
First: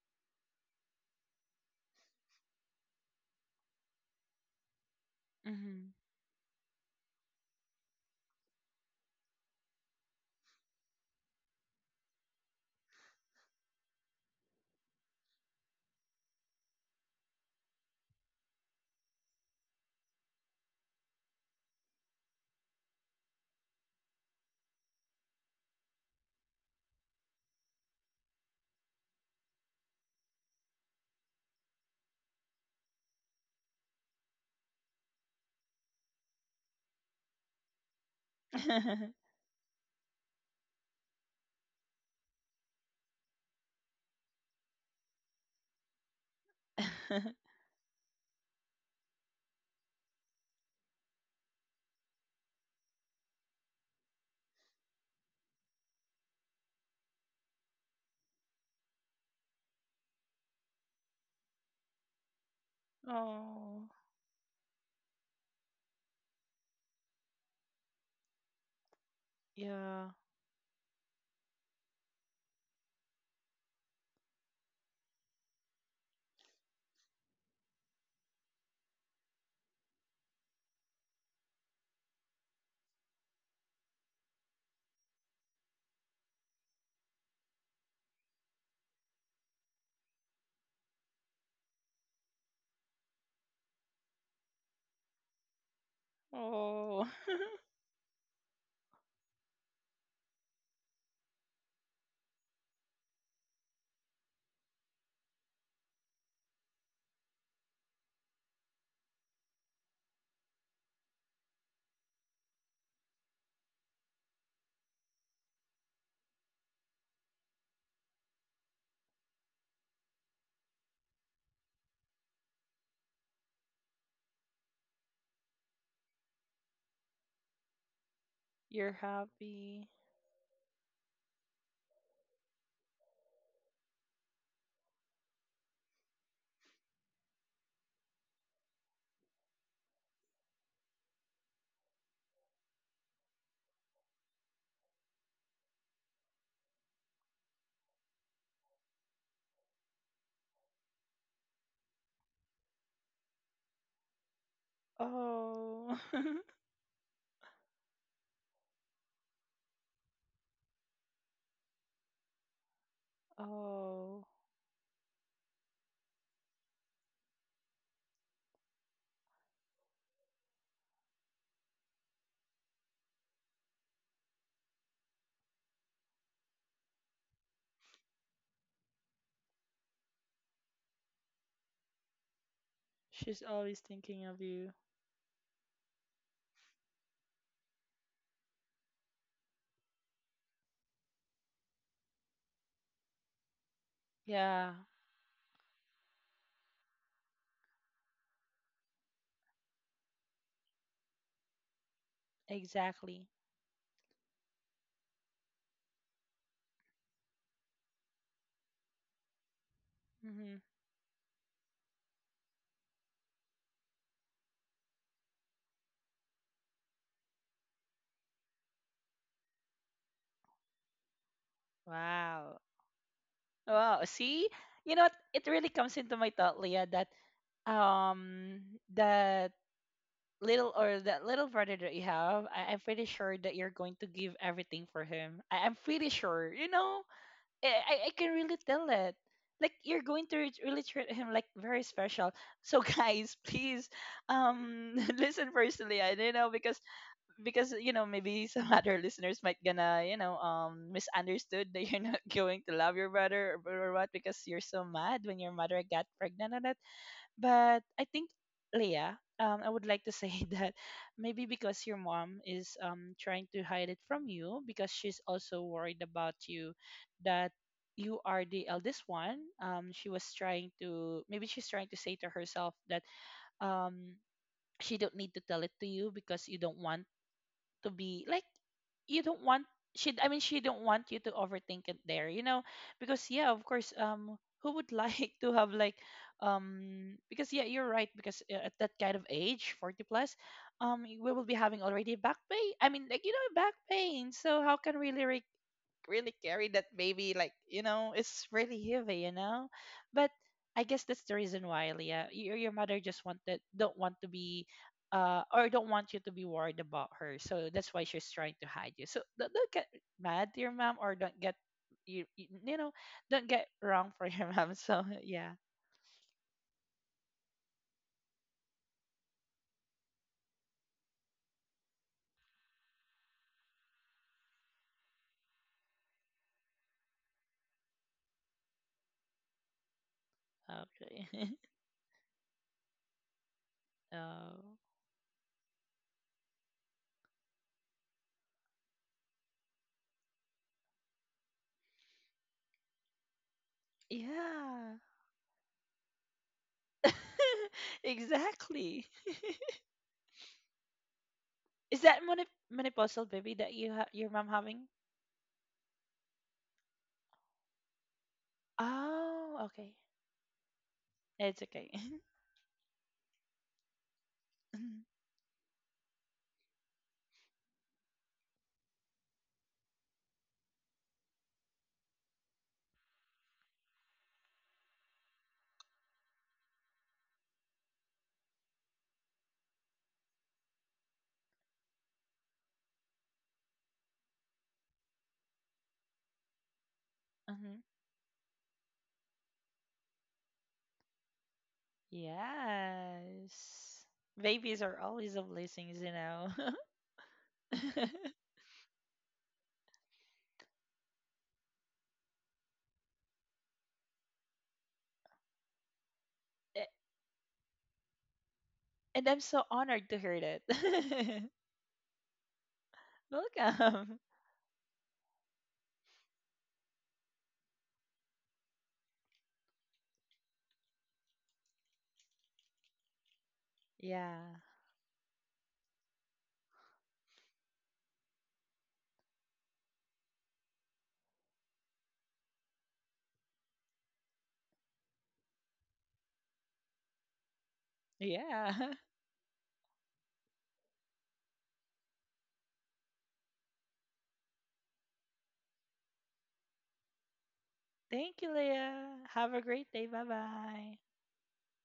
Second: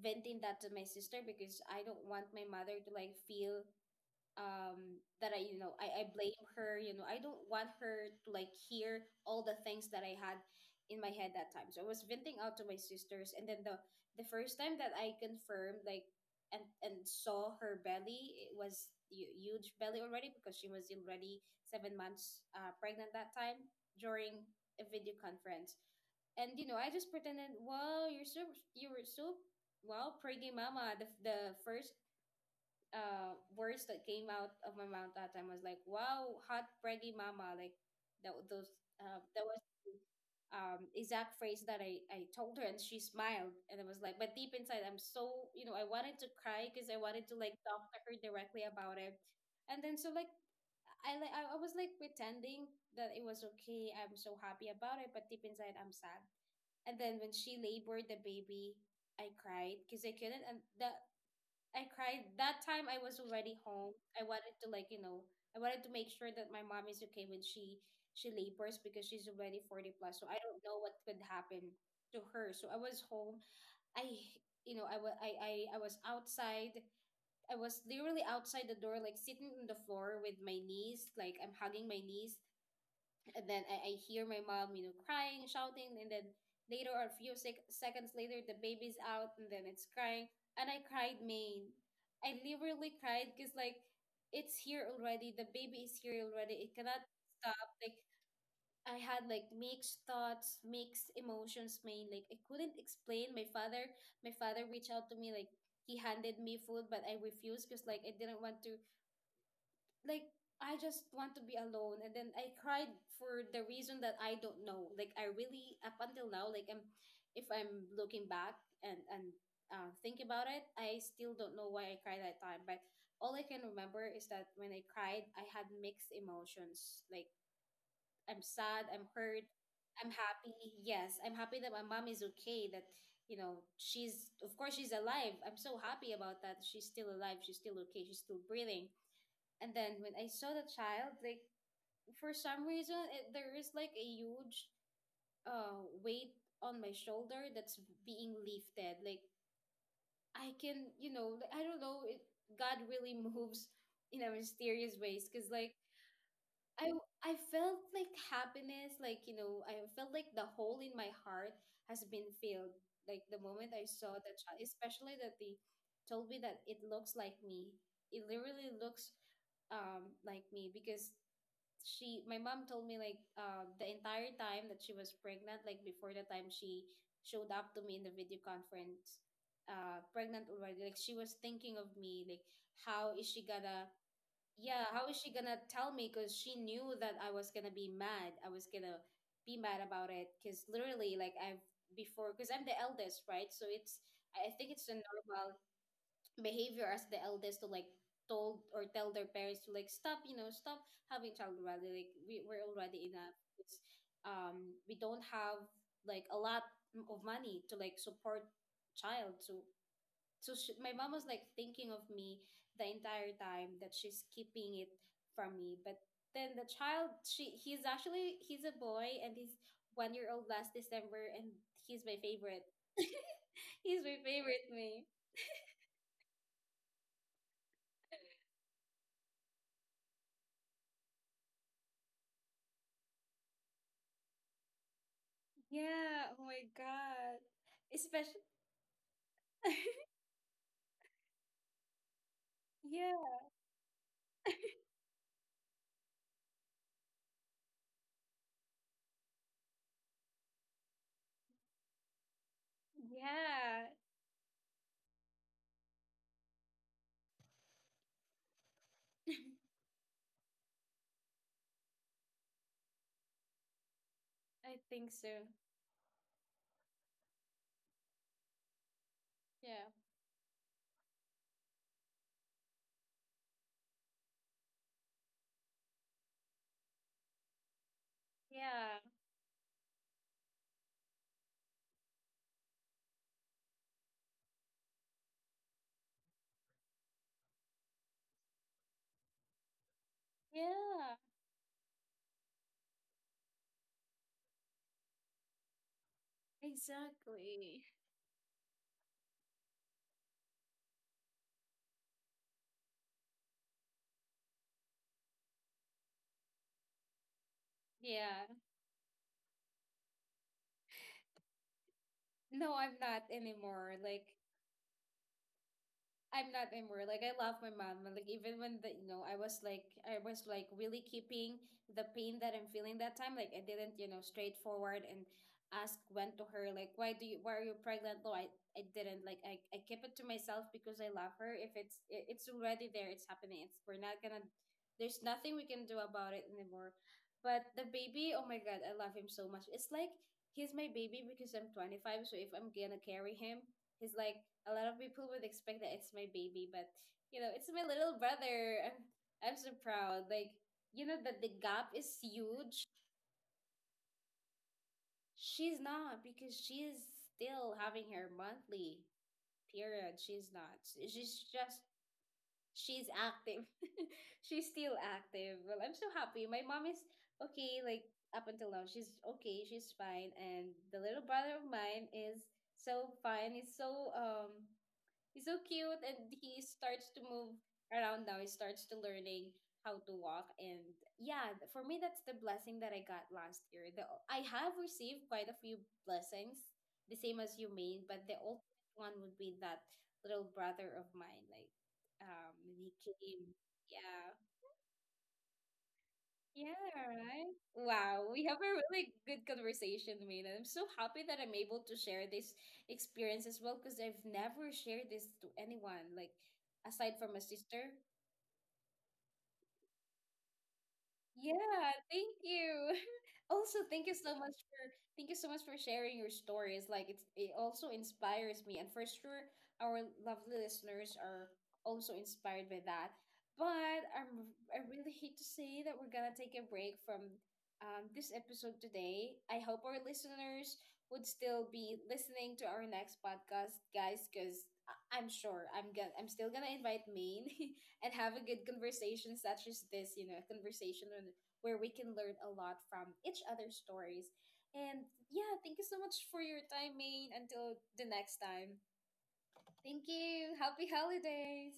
A: venting that to my sister because I don't want my mother to like feel that I you know
B: Hmm.
A: I blame her. You know, I don't want her to like hear all the things that I had in my head that time, so I was venting out to my sisters. And then the first time that I confirmed like and saw her belly, it was huge belly already because she was already 7 months pregnant that time, during a video conference. And you know, I just pretended, wow you're so you were so wow pretty mama. The first words that came out of my mouth that time was like, "Wow, hot braggy mama!" Like that. Those that was the, exact phrase that I told her, and she smiled, and I was like, but deep inside, I'm so you know, I wanted to cry because I wanted to like talk to her directly about it, and then so like. I, like I was like pretending that it was okay. I'm so happy about it, but deep inside I'm sad. And then when she labored the baby, I cried because I couldn't. And the I cried that time. I was already
B: Oh.
A: home. I wanted to like you know I wanted to make sure that my mom is okay when she labors, because she's already 40
B: Yeah.
A: plus. So I don't know what could happen to her. So I was home. I you know I was I was outside. I was literally outside the door, like sitting on the floor with my niece. Like I'm hugging my niece. And then I hear my mom, you know, crying, shouting, and then later or a few seconds later, the baby's out, and then it's crying, and I cried, man. I literally cried because like it's here already. The baby is here already. It cannot
B: Oh.
A: stop. Like I had like mixed thoughts, mixed emotions, man. Like I couldn't explain. My father reached out to me like. He handed me food, but I refused because like I didn't want to like I just want to be alone. And then I cried for the reason that I don't know. Like I really up until now like I'm, if I'm looking back and think about it, I still don't know why I cried that time. But all I can remember is that when I cried, I had mixed emotions. Like I'm sad,
B: You're
A: I'm hurt,
B: happy.
A: I'm happy. Yes, I'm happy that my mom is okay. That you know she's of course she's alive. I'm so happy about that. She's still alive. She's still okay. She's still breathing. And then when I saw the child, like for some reason, it, there is like a huge weight on my shoulder that's being lifted. Like I can, you know, like, I don't know. It, God really moves in a mysterious ways, cause like
B: Oh.
A: I I felt like happiness, like you know, I felt like the hole in my heart has been filled. Like the moment I saw
B: Oh.
A: the child, especially that they told me that it looks like me. It literally looks like me because she my mom told me like the entire time that she was pregnant, like before the time she showed up to me in the video conference pregnant already. Like she was thinking of me, like how is
B: She's
A: she
B: always
A: gonna,
B: thinking of you.
A: yeah how is she gonna tell me, because she knew that I was gonna be mad. I was gonna be mad about it because literally like I've before, because I'm the eldest, right? So it's I think
B: Yeah,
A: it's a normal behavior as the eldest to like told or tell their parents to like stop, you know, stop having child already. Like we're already
B: exactly.
A: enough. It's, we don't have like a lot of money to like support child. So
B: Hmm.
A: so she, my mom was like thinking of me the entire time that she's keeping it from me. But then the child, she he's actually he's a boy, and he's 1 year old last December. And he's my
B: Wow.
A: favorite.
B: Wow.
A: He's my
B: See,
A: favorite
B: you
A: me.
B: know, it really comes into my thought, Leah, that um that little, or that little brother that you have, I'm pretty sure that you're going to give everything for him. I'm pretty
A: Yeah, oh
B: sure.
A: my
B: You know,
A: God.
B: I I can
A: Especially,
B: really tell it. Like, you're going to really treat him like very special. So guys,
A: yeah,
B: please, listen first, I don't know, because you know, maybe some other listeners might gonna, you know, um, misunderstood that you're not going to love your brother,
A: yeah.
B: or what, because you're so mad when your mother got pregnant on that. But I think, Leah, I would like to say that maybe because your mom is trying to hide it from you
A: I
B: because
A: think
B: she's
A: so.
B: also worried about you, that you are the eldest one.
A: Yeah.
B: She was trying to, maybe she's trying to say to herself that um she don't need to tell it to you, because you don't want to be like,
A: Yeah.
B: you don't want, she, I mean, she don't want you to overthink it there, you know, because yeah, of course, who would like to have like, because yeah, you're right, because at that kind of age, 40 plus,
A: Yeah.
B: we will be having already back pain. I mean, like, you know, back pain. So how can we really really carry that baby, like, you
A: Exactly.
B: know, it's really heavy, you know. But I guess that's the reason why, Leah, your mother just wanted, don't want to be or don't want you to be worried about her, so that's why she's trying
A: Yeah.
B: to hide you. So don't get mad to your mom, or don't get, you
A: No,
B: know,
A: I'm not
B: don't get
A: anymore.
B: wrong for
A: Like
B: your mom. So yeah.
A: I'm not anymore. Like I love my mom. And, like even when the you know I was like really keeping the pain that I'm feeling that time. Like I didn't you know straightforward and ask went to her, like why do you why are you pregnant? No, I didn't. Like I kept it to myself because I
B: Okay.
A: love her. If it's it, it's already there, it's happening. It's we're not gonna.
B: Oh.
A: There's nothing we can do about it anymore. But the baby, oh my god, I love him so much. It's like he's my baby because I'm 25. So if I'm gonna carry him, he's like a
B: Yeah.
A: lot of people would expect that it's my baby, but you know, it's my little brother.
B: Exactly.
A: I'm so proud. Like, you know that the
B: Is
A: gap
B: that
A: is huge.
B: menopausal baby that you your mom having?
A: She's not because she's still having her monthly
B: Oh, okay.
A: period. She's not. She's
B: It's
A: just
B: okay.
A: she's active. She's
B: Hmm.
A: still active. Well, I'm so happy. My mom is okay, like up until now. She's okay, she's fine. And the little brother of mine is so fine. He's so cute, and he starts to move around now. He starts to learning how to walk. And yeah, for me that's the blessing that I got last year. The, I have received quite a few blessings, the same as you mean, but the ultimate one would be that little brother of mine, like when he came.
B: Yes.
A: Yeah.
B: Babies are always a blessings, you know.
A: Yeah, right. Wow, we have a really good conversation, Mina. I'm so happy that I'm able to share this experience as well, because I've never shared this to anyone, like
B: A-
A: aside from my sister.
B: and I'm so honored to hear that.
A: Yeah, thank you. Also, thank
B: Welcome.
A: you so much for thank you so much for sharing your stories. Like it's it also inspires me, and for sure our lovely listeners are also inspired by that. But
B: Yeah.
A: I really hate to say that we're gonna take a break from this episode today. I hope our listeners would still be listening to our next podcast, guys, because I'm sure I'm still gonna invite Maine and have a good
B: Yeah.
A: conversation such as this, you know, a conversation on- where we can learn a lot from each other's stories. And yeah, thank you so much for your time, Maine. Until the
B: Thank
A: next
B: you,
A: time.
B: Leah. Have a great day.
A: Thank
B: Bye
A: you. Happy
B: bye.
A: holidays.